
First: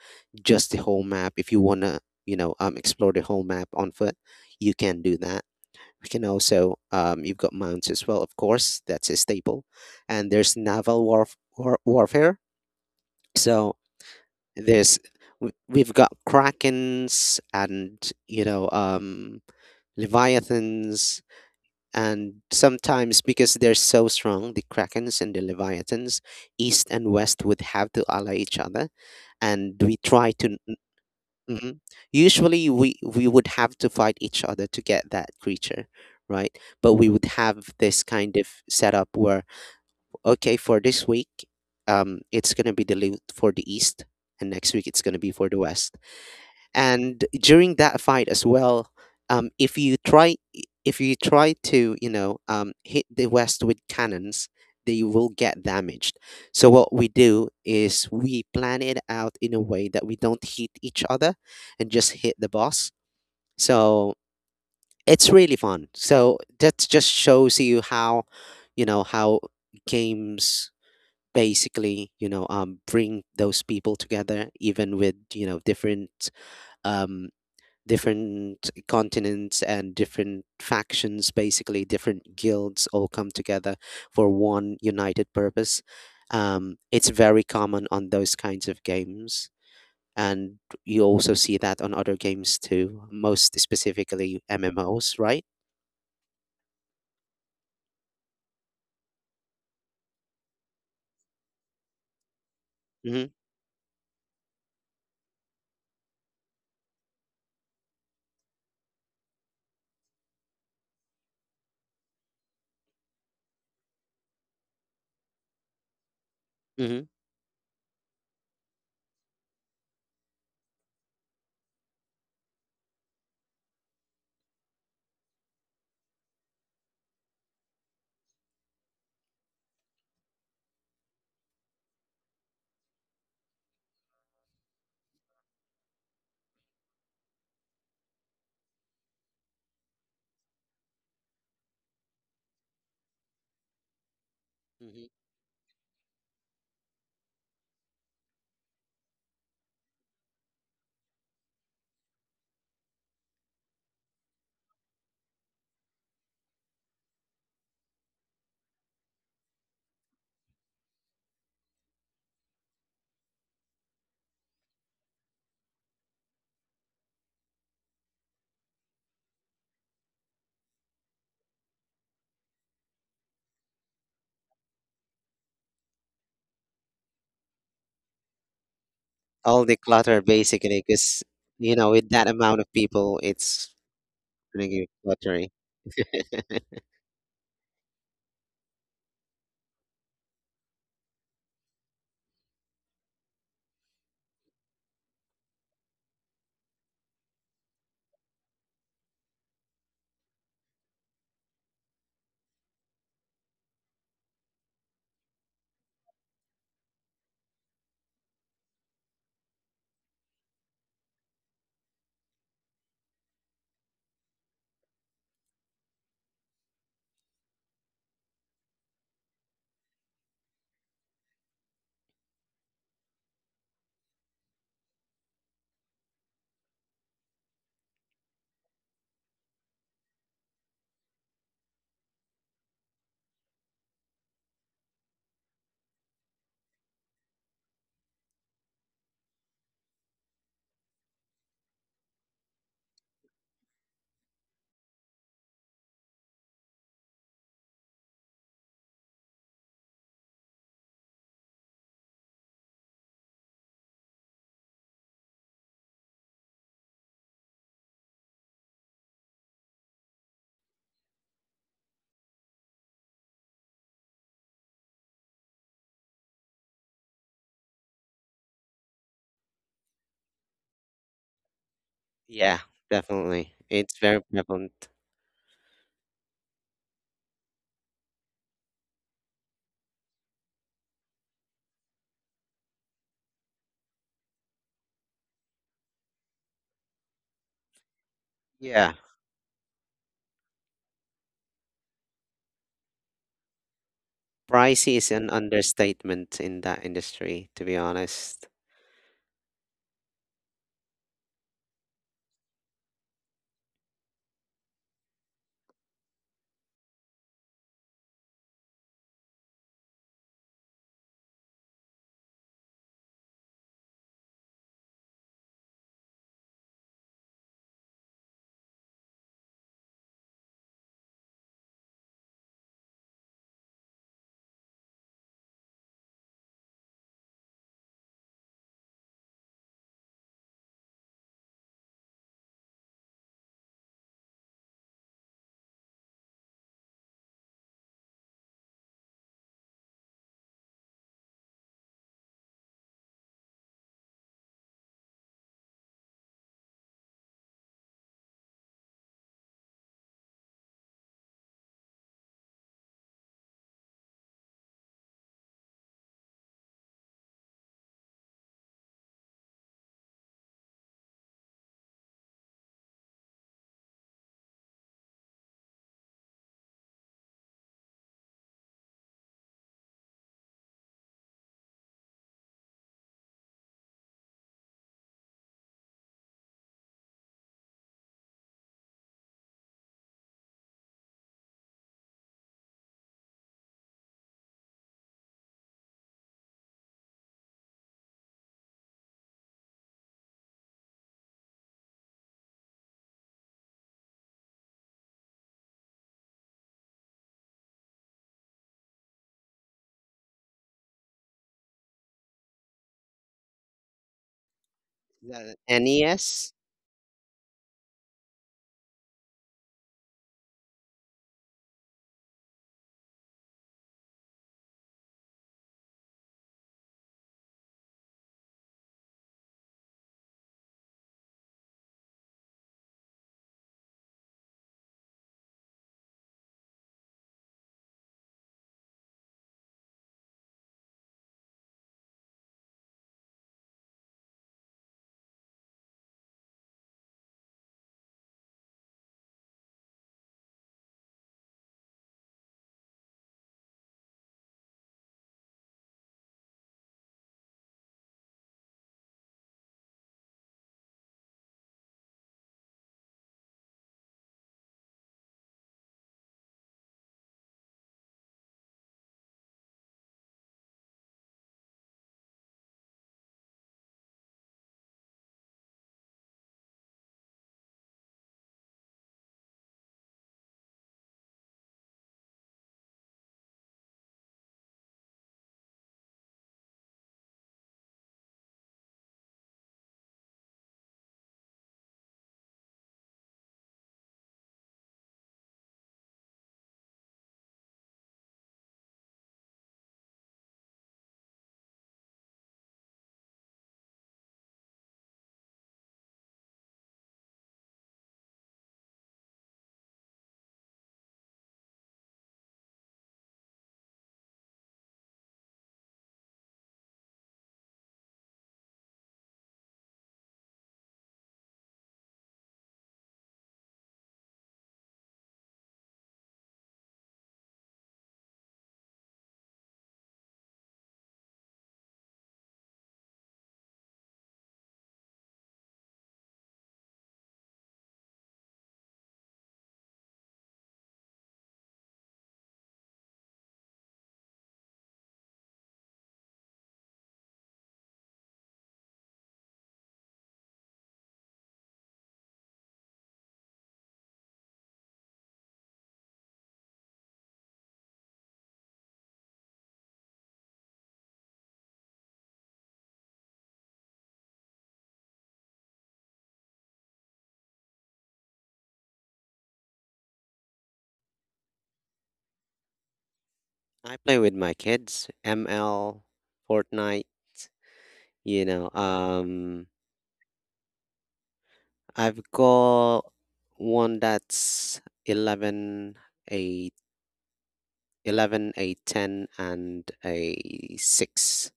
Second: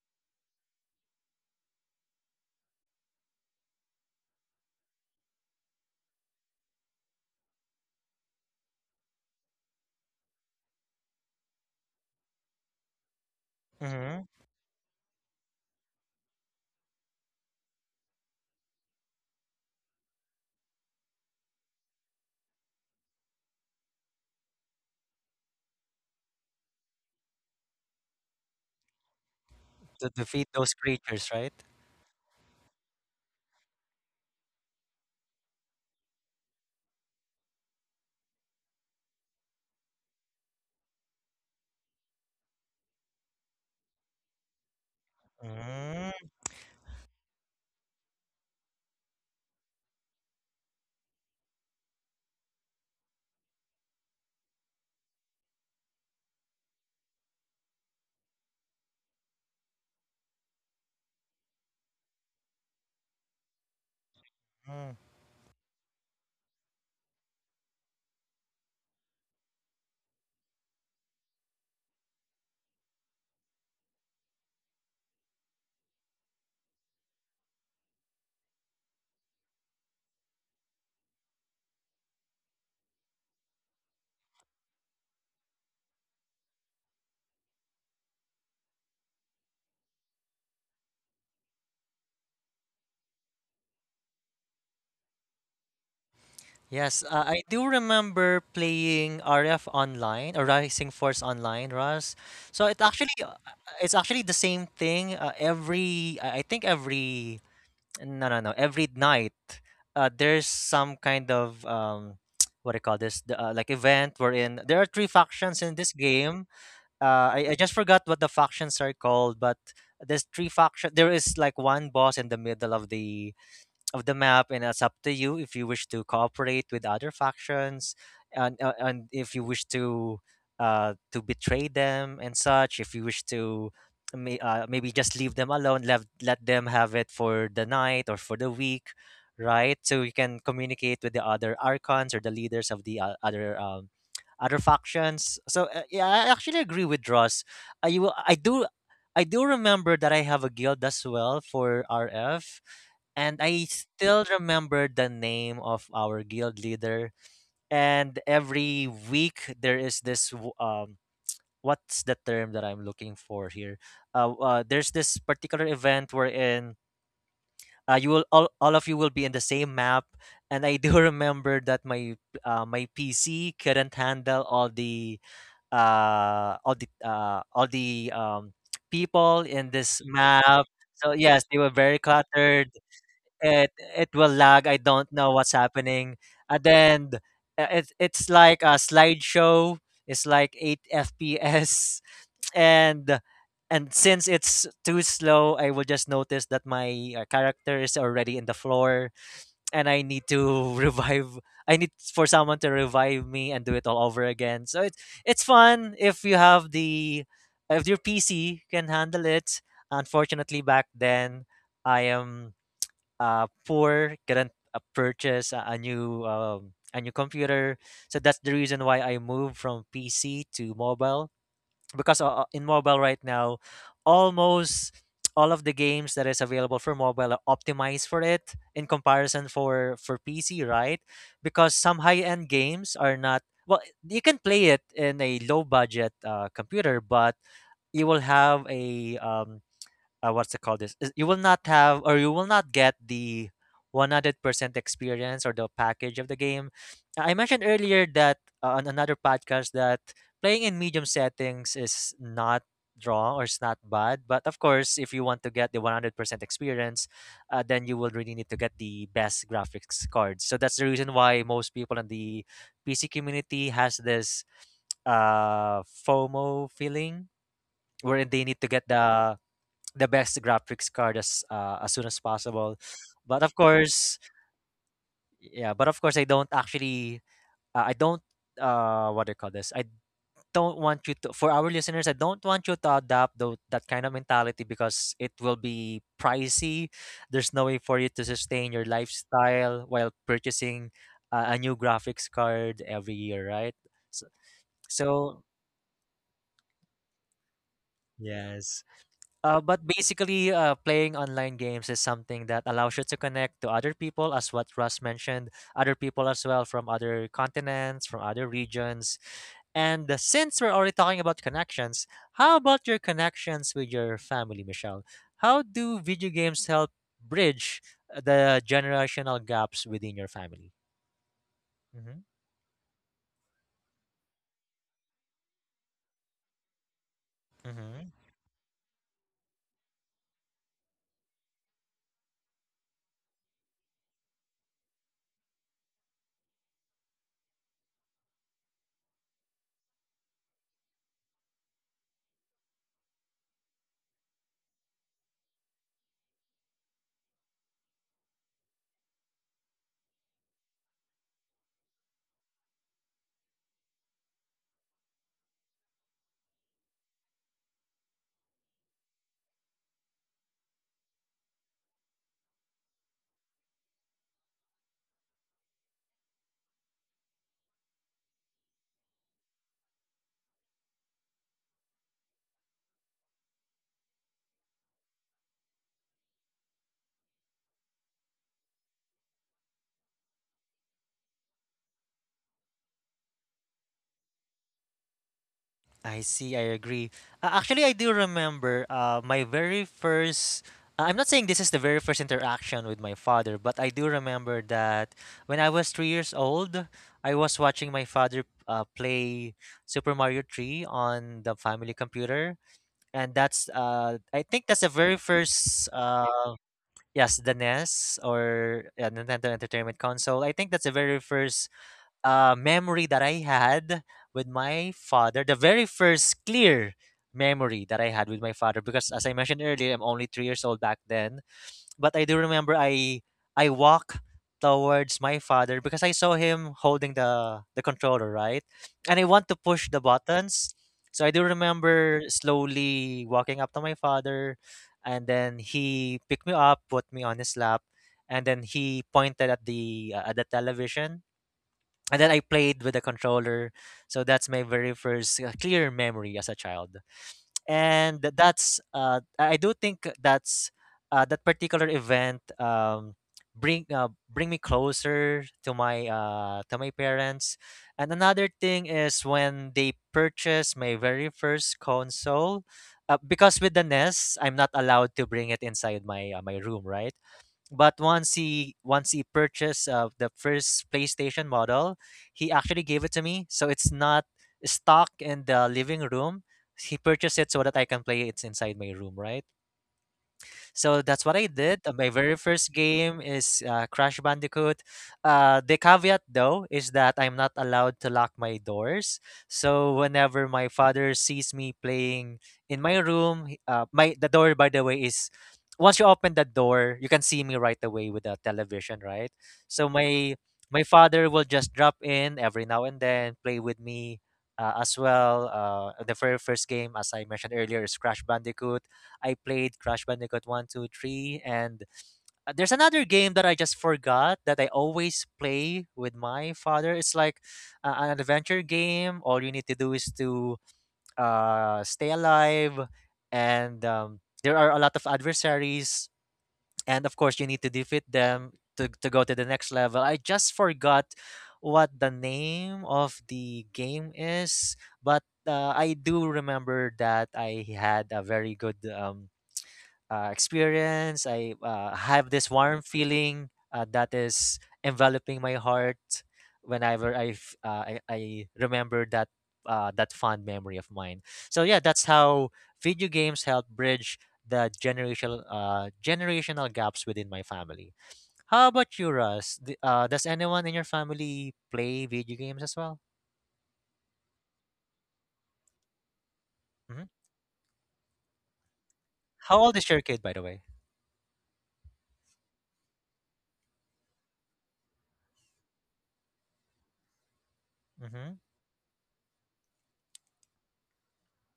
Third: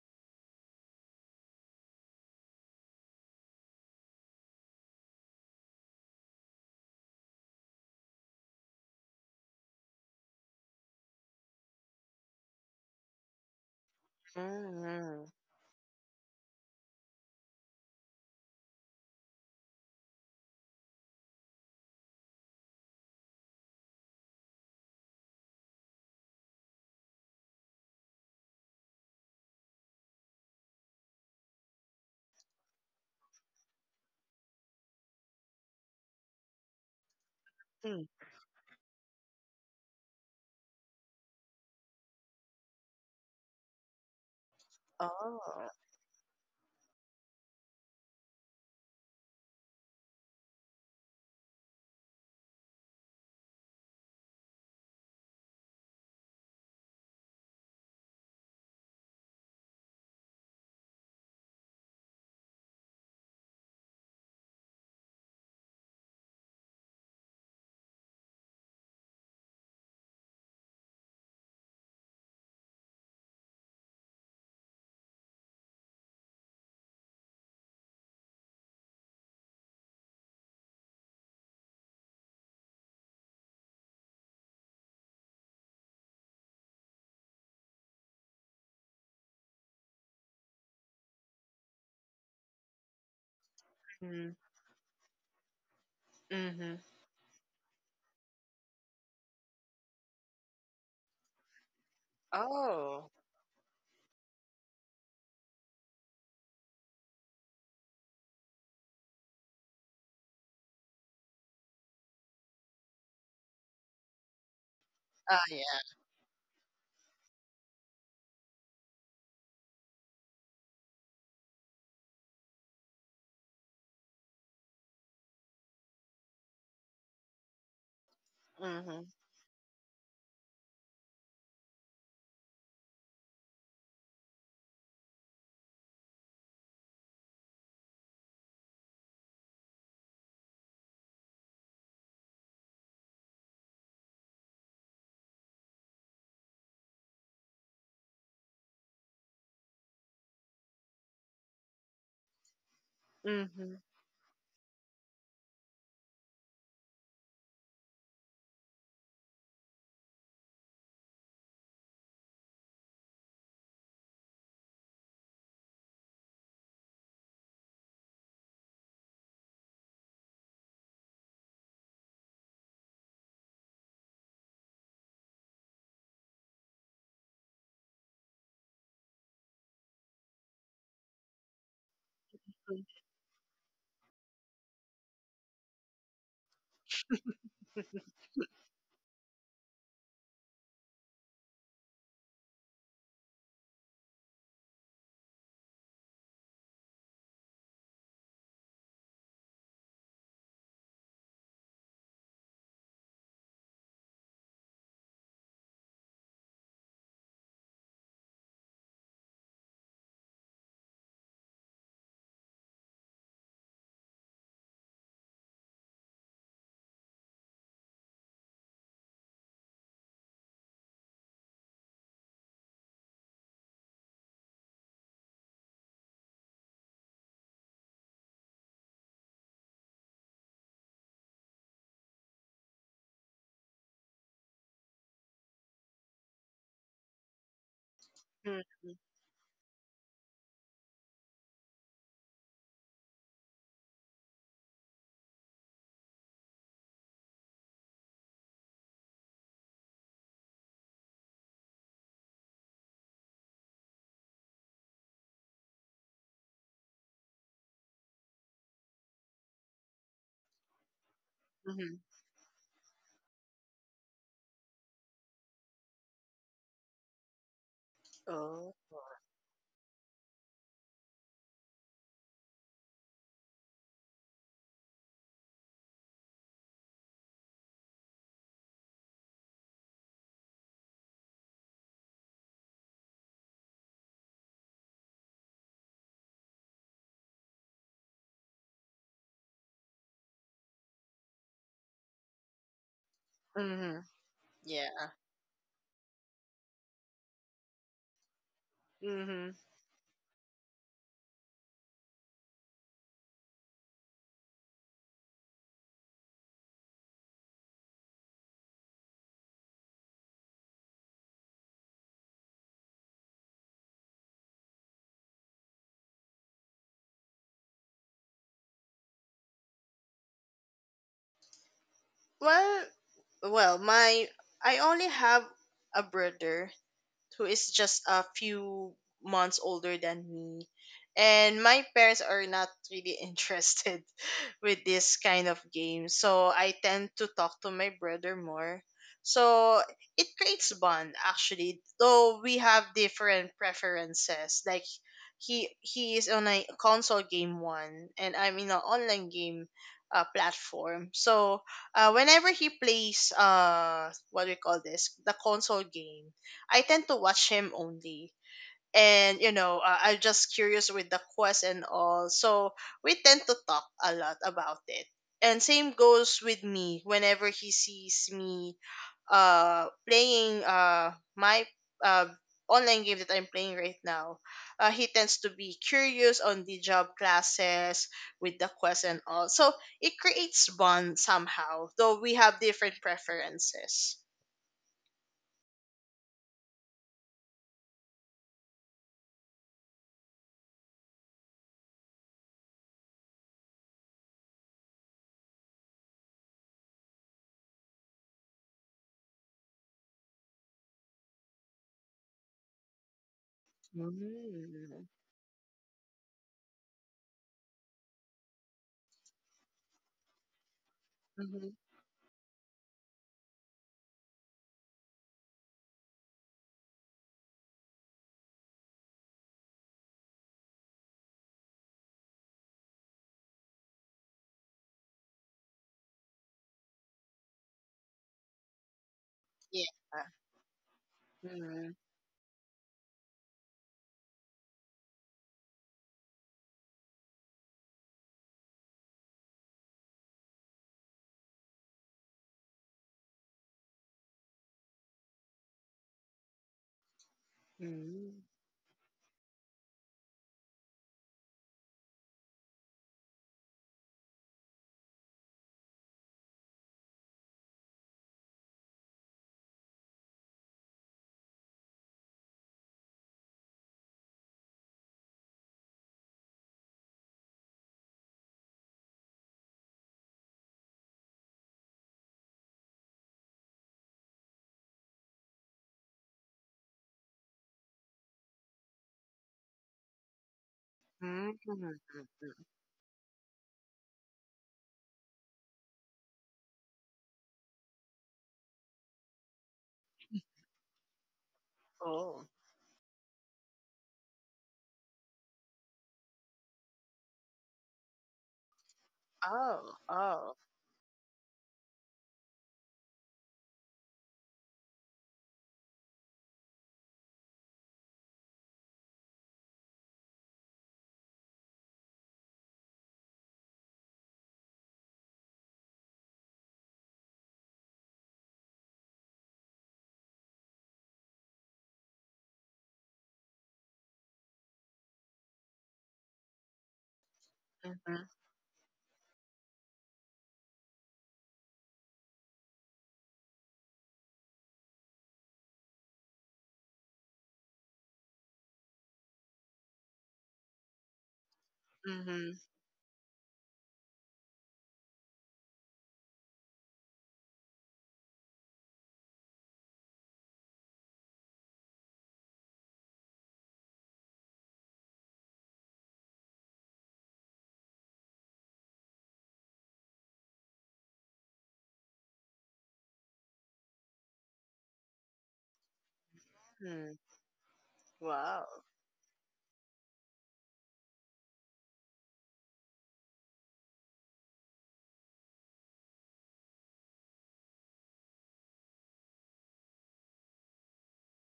S3: just the whole map. If you wanna, you know, um, explore the whole map on foot, you can do that. We can also, um, you've got mounts as well, of course. That's a staple, and there's naval warf- war- warfare. So
S1: mm-hmm.
S3: there's,
S2: Mm-hmm.
S3: w- we've got krakens and, you know um leviathans. And sometimes, because they're so strong, the Krakens and the Leviathans, East and West would have to ally each other. And we
S1: To
S3: try
S1: defeat
S3: to.
S1: those creatures, right?
S3: Mhm. Usually, we, we would have to fight each other to get that creature, right? But we would have
S2: Mm-hmm.
S3: this kind of setup where, okay, for this week, um, it's going to be the loot for the East, and next week, it's going to be for the
S2: Oh.
S3: West.
S1: Mm-hmm.
S3: And during that fight as well, um, if you try if you try to, you know um, hit the west with cannons, they will get damaged. So what we do is we plan it out in a way that we don't hit each other and just hit the boss. So it's really fun. So that just shows you how, you know how games basically, you know um, bring those people together, even with, you know different, um, different continents and different factions, basically different guilds, all come together for one united purpose. Um, it's very common on those kinds of games, and you also see that on other games too, most
S2: Mm-hmm.
S3: specifically M M Os, right?
S2: Mm-hmm.
S1: Yes, uh, I do remember playing R F Online or Rising Force Online, Russ. So it
S2: Oh,
S1: actually
S3: Hmm.
S1: uh, it's actually the same thing uh, every I I think every no no no every night. Uh, there's some kind of um what do you call this, the, uh, like event wherein there are three
S2: ah,
S1: factions in
S2: yeah.
S1: this game.
S3: Hmm.
S1: Uh, I, I just forgot what the factions are called, but there's three faction. There is like one boss in the middle of the of the map, and it's up to you if you wish to cooperate with other factions, and uh,
S2: Mhm.
S1: and if you wish to uh, to betray them and such. If you wish to may, uh, maybe just leave them alone, let let them have it for the night or for the week, right? So you can communicate with the other archons or the leaders of the uh, other. Um, other
S3: Hmm.
S1: factions, so uh, yeah, I actually agree with Ross. i, will- I do. I do remember that I have a guild as well for R F, and I
S2: Mhm.
S1: still remember the name of our guild leader. And every week there is this w- um what's the term that I'm looking for here? Uh, uh there's this particular event wherein uh, you will all, all of you will be in the same map. And I do remember that my uh, my P C couldn't handle all the uh all the uh all the um people
S3: All
S1: in
S3: the
S1: this
S3: clutter,
S1: map.
S3: basically,
S1: So
S3: because,
S1: yes, they were
S3: you know,
S1: very
S3: with that amount of
S1: cluttered.
S3: people,
S1: it
S3: it's
S1: it will lag.
S3: gonna
S1: I
S3: get
S1: don't know
S3: cluttery.
S1: what's happening. And then uh, it it's like a slideshow. It's like eight F P S and and since it's too slow, I will just notice that my uh, character is already in the floor, and I need to revive. I need for someone to revive me and do it all over again. So it's it's fun if you have the if your P C can handle it. Unfortunately, back then I am uh, poor, couldn't uh, purchase a, a new um, a new computer. So that's the reason why I moved from P C to mobile because uh, uh, in mobile right now, almost all of the games that is available for mobile are optimized for it in comparison for for P C, right? Because some high-end games are not well, you can play it in a low budget uh, computer, but you will have
S2: Mhm.
S1: a um, uh, what's it called, this is- you will not have or you will not get the one hundred percent experience or the package of the game. I mentioned earlier that uh, on another podcast that playing in medium settings is not wrong or it's not bad, but of course if you want to get the one hundred percent experience, uh, then you will really need to get the best graphics cards. So that's the reason why most people
S2: Mhm.
S1: in the PC community has this uh FOMO feeling wherein they need to
S2: Oh.
S1: get the the best graphics card as uh, as soon as
S3: Yeah,
S1: possible. But
S3: definitely.
S1: of
S3: It's
S1: course,
S3: very prevalent.
S1: yeah. But of course, I don't actually. Uh, I don't. Uh, what do you call this? I don't want you to. For our listeners, I don't want you to adopt tho- that kind of mentality because it will be pricey. There's no way for you to sustain your
S3: Yeah.
S1: lifestyle while purchasing uh, a new graphics card every year, right?
S2: Mhm.
S1: So,
S3: Pricey
S2: Yeah.
S3: is an
S1: so
S3: understatement in that industry, to be honest.
S1: yes.
S2: Mhm.
S1: Uh, but basically, uh, playing online games is something that allows you to connect to other people, as what Russ mentioned, other people as well from other continents, from other regions. And uh, since we're already talking about connections, how about your connections with your family, Michelle? How do video games help bridge the generational gaps within your family? Mm-hmm,
S2: Well, well, my I only have a brother who is just
S1: mm-hmm.
S2: a few months older than me. And my parents are not really interested with this kind of game. So I tend to talk to my brother more. So it creates bond actually, though we have different preferences. Like he he is on a console game one, and I'm in an online game uh, platform. So uh, whenever he plays uh what do we call this? The console game, I tend to watch him only. And you know, uh, I'm just curious with the quest and all. So we tend to talk a lot about it. And same goes with me. Whenever he sees me uh playing uh my uh online game that I'm playing right now, uh, he tends to be curious on the job classes, with the quest and all. So it creates bond somehow, though we have different preferences.
S1: I see, I agree. Uh, actually, I do remember uh, my very first. Uh, I'm not saying this is the very first interaction with my father, but I do remember that when I was three years old, I was watching my father uh, play Super Mario three on the family computer. And that's, uh, I think that's the
S2: Mm.
S1: very
S3: The
S1: first, uh,
S3: N E S.
S1: yes, the N E S or uh, Nintendo Entertainment Console. I think that's the very first
S2: Hmm.
S1: uh, memory that I had with my father, the very first clear memory that I had with my father, because as I mentioned earlier, I'm only three years old back then. But I do remember I I walk towards my father because I saw him holding the the controller, right? And I want to
S2: Yeah.
S1: push the buttons. So I do
S2: Mhm.
S1: remember slowly walking up to my father, and then he picked me up, put me on his lap, and then he pointed at the uh, at the television, and then I played with the controller. So that's my very first uh, clear memory as a child. And th-
S2: Mhm.
S1: that's uh, I I do think that's uh, that particular event um, bring uh, bring me closer to my uh, to my parents. And another thing is when they purchased my very first console. Uh, because with the N E S, I'm not allowed to bring it inside my uh, my room, right? But once he once he purchased uh, the first PlayStation model, he actually gave it to me. So it's not stuck in the living room. He purchased it so that I can play it inside my room, right? So that's what I
S2: Mhm.
S1: did. Uh, My very first game is uh, Crash Bandicoot. Uh, the caveat though is that I'm not allowed to lock my doors. So whenever my father sees me playing
S2: Oh.
S1: in my room, he- uh, my, the door by the way is once you open the door, you can see me right away with the television, right? So
S2: Oh.
S1: my
S2: Oh.
S1: my father will just drop in every now and then, play with me uh, as well. Uh, the very first game, as I mentioned earlier, is Crash Bandicoot. I played Crash Bandicoot one, two, three, and uh, there's another game that I just forgot that I always play with my father. It's like uh, an adventure game. All you need to do is to uh, stay alive, and um, there are a lot of adversaries, and of course, you need to defeat
S2: Mhm.
S1: them to, to go to the next level. I just forgot what the name of the game is, but uh, I do remember that I had a very good um, uh, experience. I uh, have this
S2: Mhm.
S1: warm feeling uh, that is enveloping my heart whenever I f- uh, I, I remember that uh, that fond memory of mine. So yeah, that's how video games help bridge the generational uh, generational gaps within my family. How about you, Russ? D- uh, does anyone in your family play video games as well?
S3: I play with my kids. M L, Fortnite,
S1: Hmm
S2: Mhm.
S3: you
S2: Wow.
S3: know.
S1: How
S3: Um,
S1: old is your kid, by the way?
S3: I've got one that's eleven, a
S1: Hmm.
S3: 11, a ten, and a six.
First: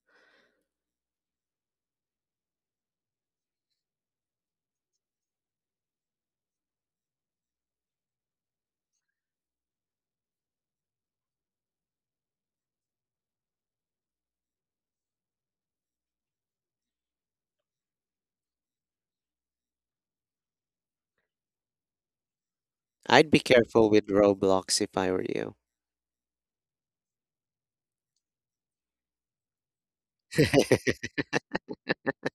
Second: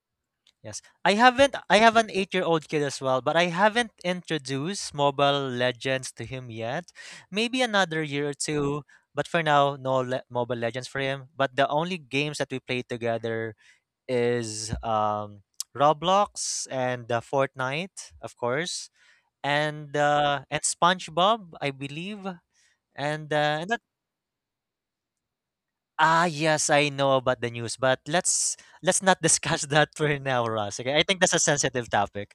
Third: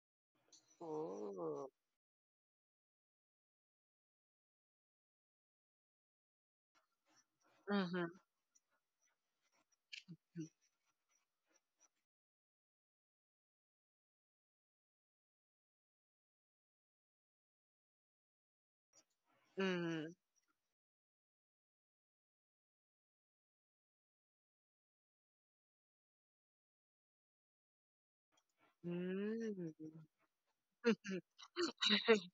S1: Yes. I haven't
S2: Oh.
S1: I have an eight-year-old kid as well, but I haven't introduced Mobile Legends to him yet. Maybe another
S2: Mhm.
S1: year or two, but for now, no le- Mobile Legends for him. But the only games that we play together is um Roblox and uh, Fortnite, of course, and
S2: Mhm.
S1: uh and SpongeBob, I believe.
S3: I'd
S1: And
S3: be
S1: uh and that
S3: careful with Roblox if I were you.
S1: Ah yes, I know about the news, but let's let's not discuss
S2: Mhm.
S1: that for now, Ross. Okay, I think that's a sensitive topic.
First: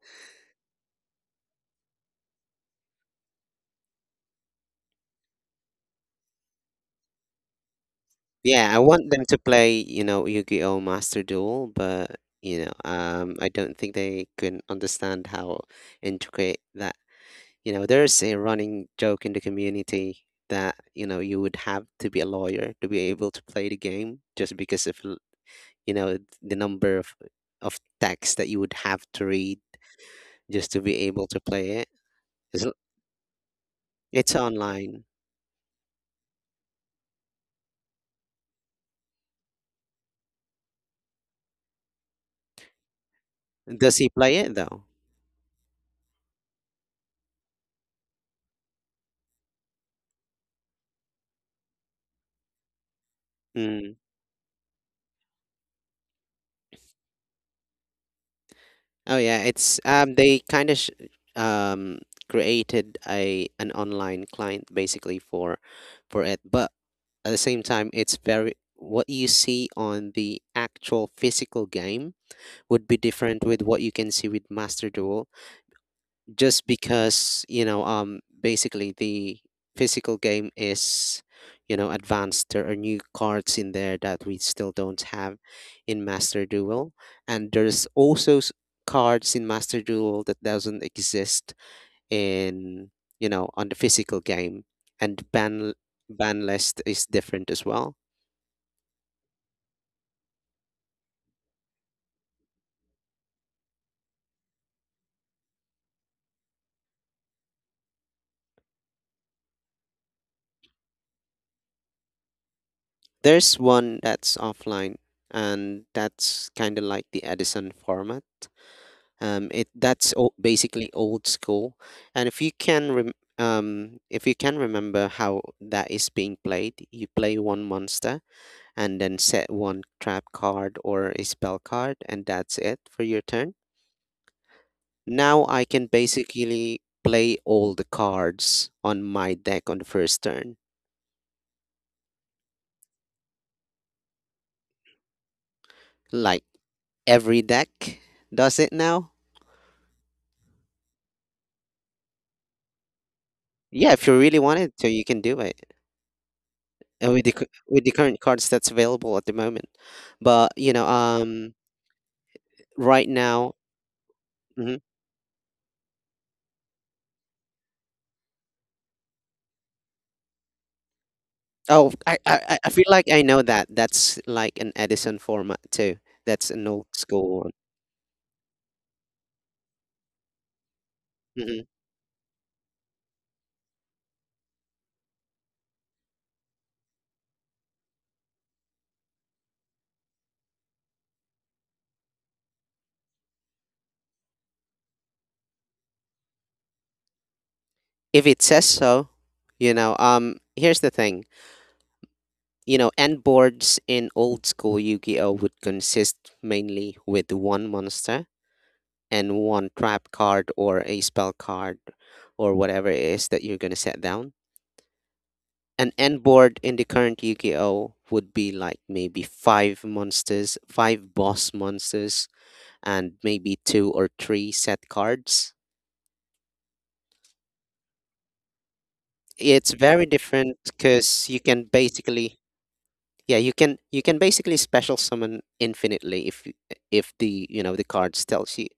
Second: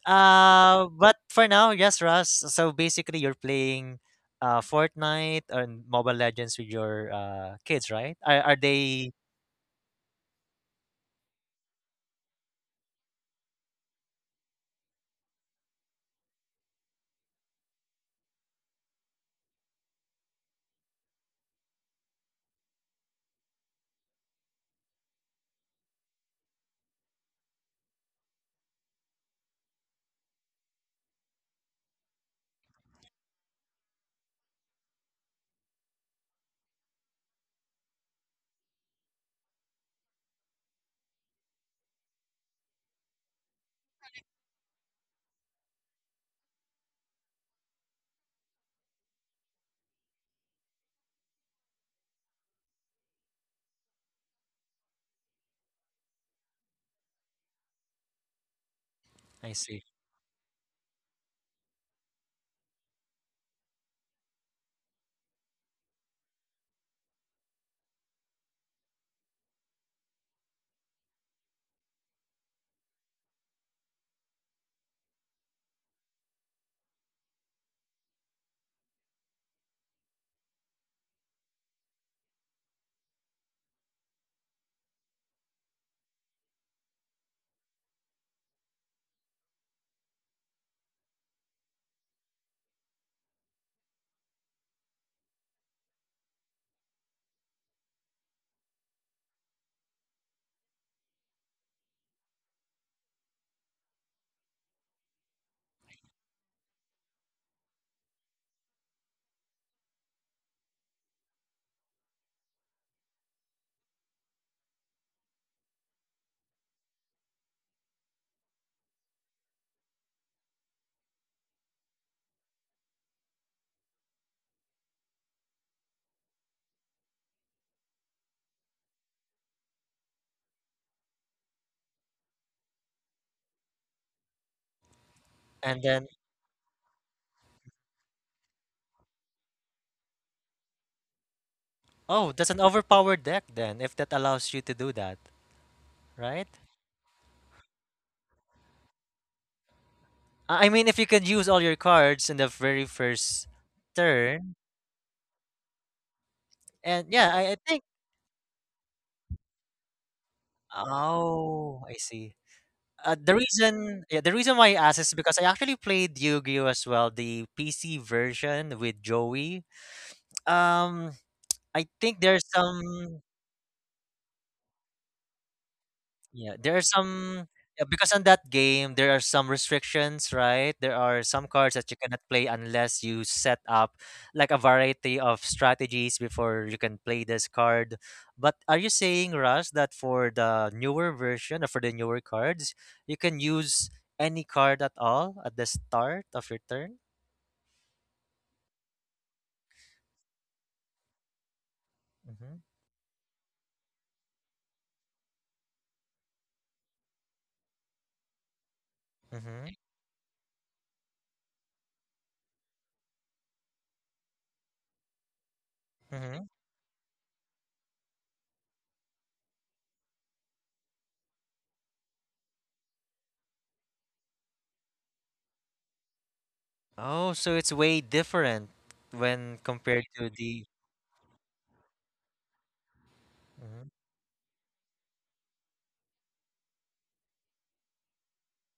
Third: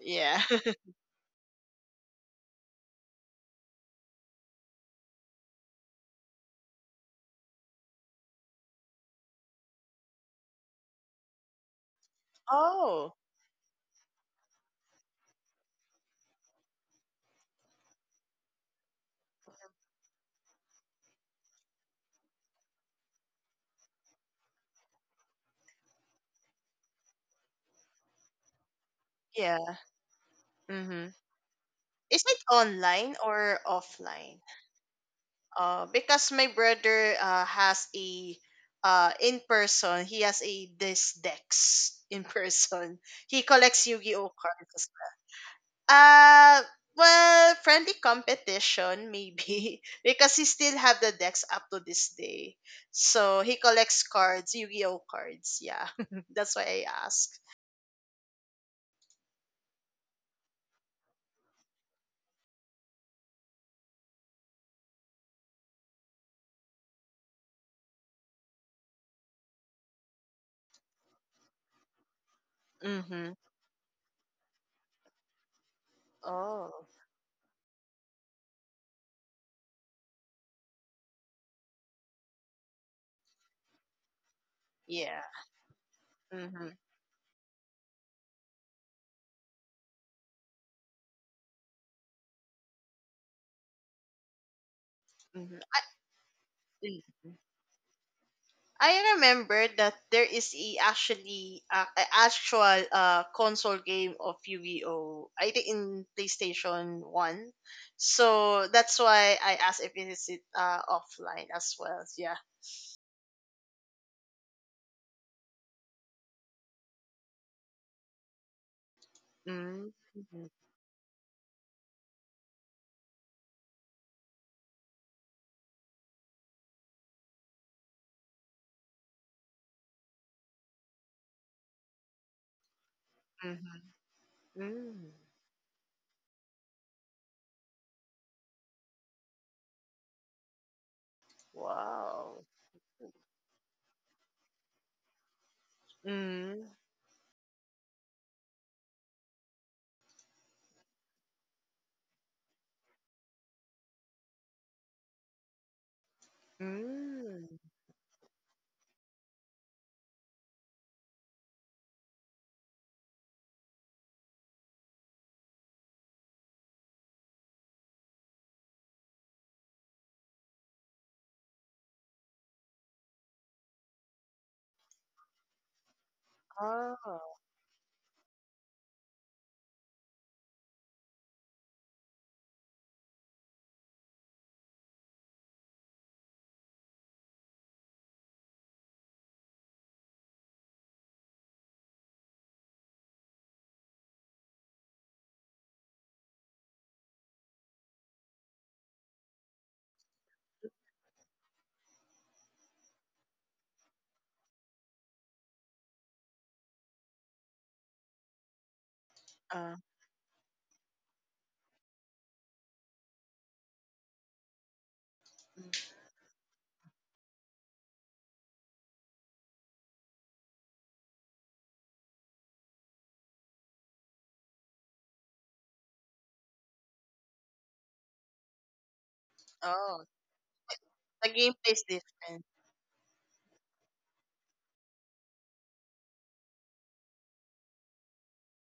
S2: Yeah.
S1: Uh, but for now, yes, Russ. So basically, you're playing uh Fortnite or Mobile Legends with your uh kids, right? Are are
S3: Yeah, I want
S1: they?
S3: them to play, you know, Yu-Gi-Oh! Master Duel, but you know,
S2: Oh.
S3: um, I don't think they can understand how intricate that. You know, there's a running joke in the community that you know you would have to be a lawyer to be able to play the game, just because of l- you know the number of of text that you would have to read
S2: Yeah.
S3: just to be
S2: Mhm.
S3: able to play it.
S2: Is it
S3: It's,
S2: online or
S3: it's
S2: offline?
S3: online.
S2: Uh, because my brother uh, has a uh, in person, he has a this Dex in person. He collects
S3: Does he
S2: Yu-Gi-Oh
S3: play it though?
S2: cards. Uh, well, friendly competition maybe because he still have the decks up to this day. So he
S3: Hmm.
S2: collects cards, Yu-Gi-Oh cards. Yeah, that's why I ask.
S3: Oh yeah,
S1: I
S3: it's
S1: see.
S3: um they kind of sh- um created a an online client basically for for it, but at the same time it's very— what you see on the actual physical game would be
S2: Mm-hmm.
S3: different with what you can see with Master Duel, just
S2: Oh,
S3: because, you know um basically the physical game is, you know, advanced. There are new cards in there that we still don't
S2: yeah.
S3: have in Master
S2: Mm-hmm.
S3: Duel, and there's also s- cards in Master Duel that doesn't exist in, you know, on the physical game. And
S2: Mm-hmm.
S3: ban
S2: I,
S3: ban list is
S2: mm.
S3: different as well.
S2: I remember that there is a actually uh, a actual uh console game of Yu-Gi-Oh. I think in PlayStation One. So that's why I asked if it is it uh offline as well. Yeah.
S3: There's one that's offline, and that's kind of like the Edison format. Um, it
S2: Mm.
S3: that's all,
S2: Mhm.
S3: basically old school, and if you can rem- um, if you can remember how that is being played, you play one monster and then set one trap card or a spell card, and that's it for your turn.
S2: Mhm. Mm.
S3: Now I
S1: And
S3: can
S1: then,
S3: basically play all the cards on my deck on the first turn,
S1: oh,
S2: Wow.
S1: that's an overpowered deck then, if that allows you to do that,
S3: like
S1: right?
S2: Mm.
S3: every deck does it now.
S1: I I mean, if you can use all your cards in the very first
S3: Yeah, if you really
S1: turn,
S3: wanted to, you can do it,
S1: and
S3: and with
S1: yeah,
S3: the cu-
S1: I, I
S2: Mm.
S1: think.
S3: with the current cards that's available at the moment. But you know, um,
S1: Oh, I see.
S3: right
S1: Uh, the
S3: now.
S1: reason, yeah, the reason why I
S3: Hmm.
S1: asked is because I actually played Yu-Gi-Oh as well, the P C version with Joey. Um, I
S3: Oh, I,
S1: think
S3: I
S1: there's
S3: I I feel like
S1: some
S3: I know that. That's like an Edison format too. That's
S1: yeah,
S3: an
S1: there are
S3: old
S2: Oh.
S3: school
S1: some
S3: one.
S1: yeah, because on that game there are some restrictions, right? There are some
S3: Hmm.
S1: cards that you cannot play unless you set up like a variety of strategies before you can play this card. But are you saying, Russ, that for the newer version or for the newer cards, you can use any card at all at the start of your turn?
S3: If it says so, you know. Um, here's the thing.
S1: Mm-hmm.
S3: You know, end boards in old school Yu-Gi-Oh would consist mainly with one monster and one
S1: Mm-hmm.
S2: Uh,
S3: trap card or a spell card, or whatever it is that you're gonna set down. An end
S1: Mm-hmm.
S3: board in the current Yu-Gi-Oh would be like maybe five monsters, five boss monsters, and maybe two or three set cards.
S1: Oh, so it's way different when
S3: It's
S2: oh.
S1: compared
S3: very
S1: to
S3: different
S1: the.
S3: because
S2: The
S3: you can
S2: gameplay is
S3: basically—
S2: different.
S3: yeah, you can
S1: Mhm.
S3: you can basically special summon infinitely if y- if the, you know, the cards tells you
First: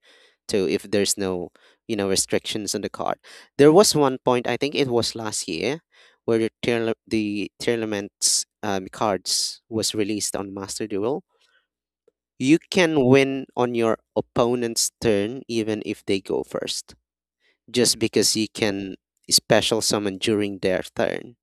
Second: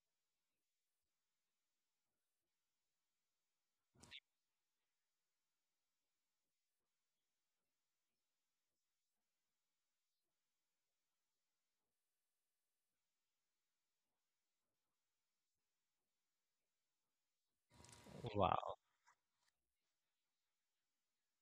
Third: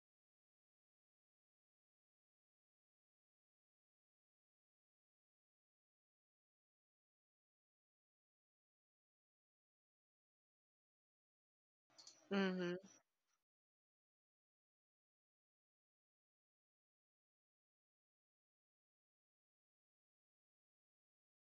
S3: to, if there's no, you know, restrictions on the card. There was one point I think it was last year where the tourna- the tournaments um, cards was released on Master Duel. You
S2: Mhm.
S3: can win on your opponent's turn even if they go first, just because you can special summon during their turn.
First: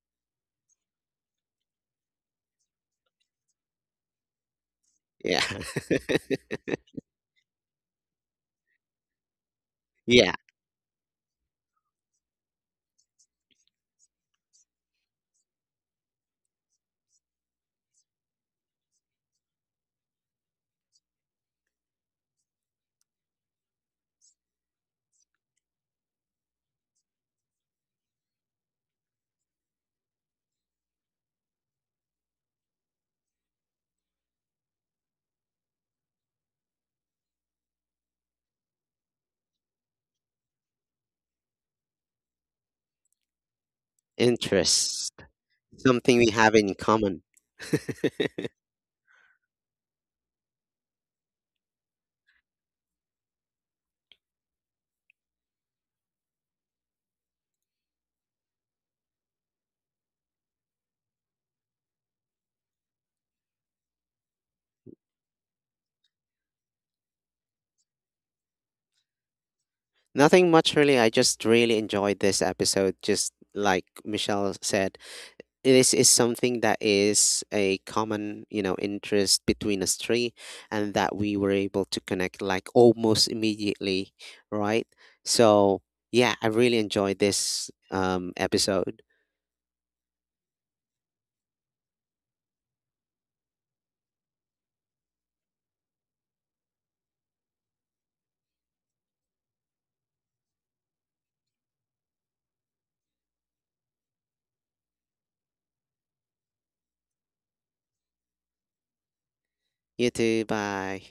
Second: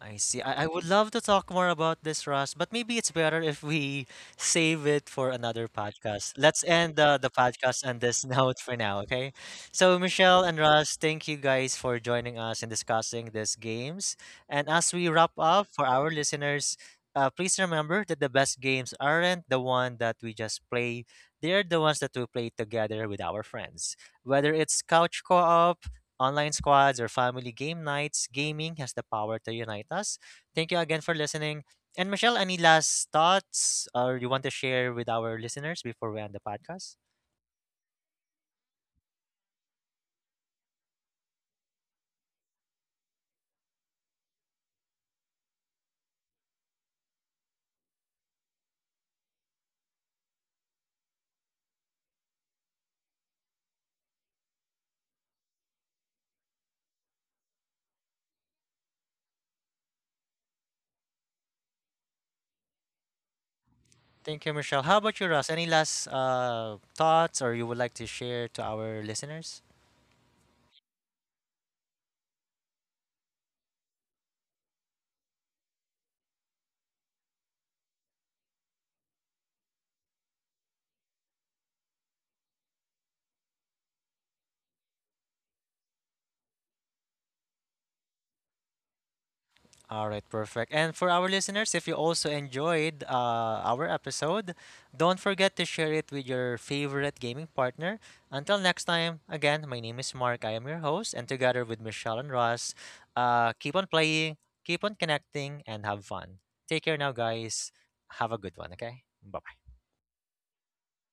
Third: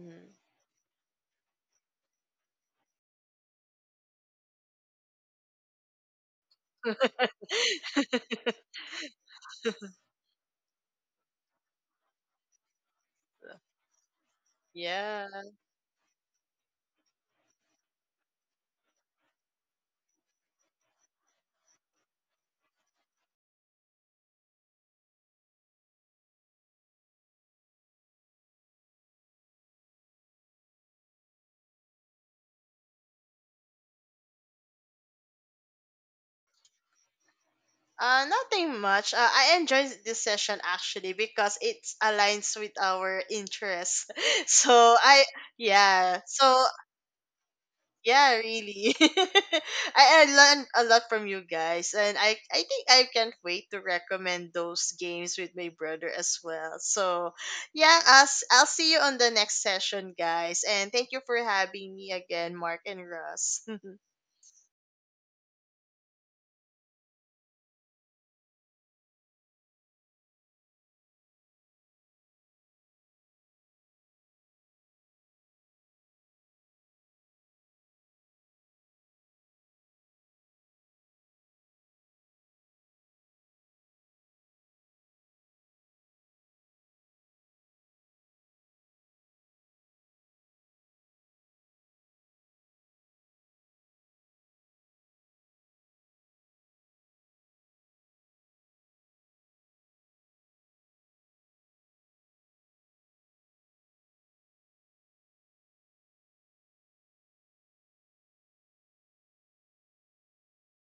S1: I see. I, I would love to talk more about this, Ross, but maybe it's better if we save it for
S3: Yeah.
S1: another podcast. Let's end uh, the podcast on this note for now, okay? So,
S3: Yeah.
S1: Michelle and Ross, thank you guys for joining us and discussing these games. And as we
S2: Yeah.
S1: wrap up for our listeners, uh, please remember that the best games aren't the one that we just play. They're the ones that we play together with our friends. Whether it's couch co-op, online squads or family game nights, gaming has the power to unite us. Thank you again for listening. And Michelle, any last thoughts or you want to share with our listeners before we end the podcast?
S2: Uh, nothing much. Uh, I enjoyed this session actually because it aligns with our interests. So
S3: Interest.
S2: I,
S3: Something
S2: yeah.
S3: we have
S2: So
S3: in common.
S2: Yeah, really. I, I learned a lot from you guys, and I, I think I can't wait to recommend those games with my brother as well. So, yeah, I'll, s- I'll see you on the next session, guys. And thank you for having me again, Mark and Russ.
S1: Thank you, Michelle. How about you, Ross? Any last uh, thoughts or you would like to share to our listeners?
S3: Nothing much really. I just really enjoyed this episode. Just like Michelle said, this is something that is a common, you know, interest between us three, and that we were able to connect like almost immediately, right? So yeah, I really enjoyed this um episode.
S1: All right, perfect. And for our listeners, if you also enjoyed uh, our episode, don't forget to share it with your favorite gaming partner. Until next time, again, my name is Mark. I am your host, and together with Michelle and Ross, uh, keep on playing, keep on connecting, and have fun. Take care now, guys. Have a good one, okay? Bye.
S3: You too, bye.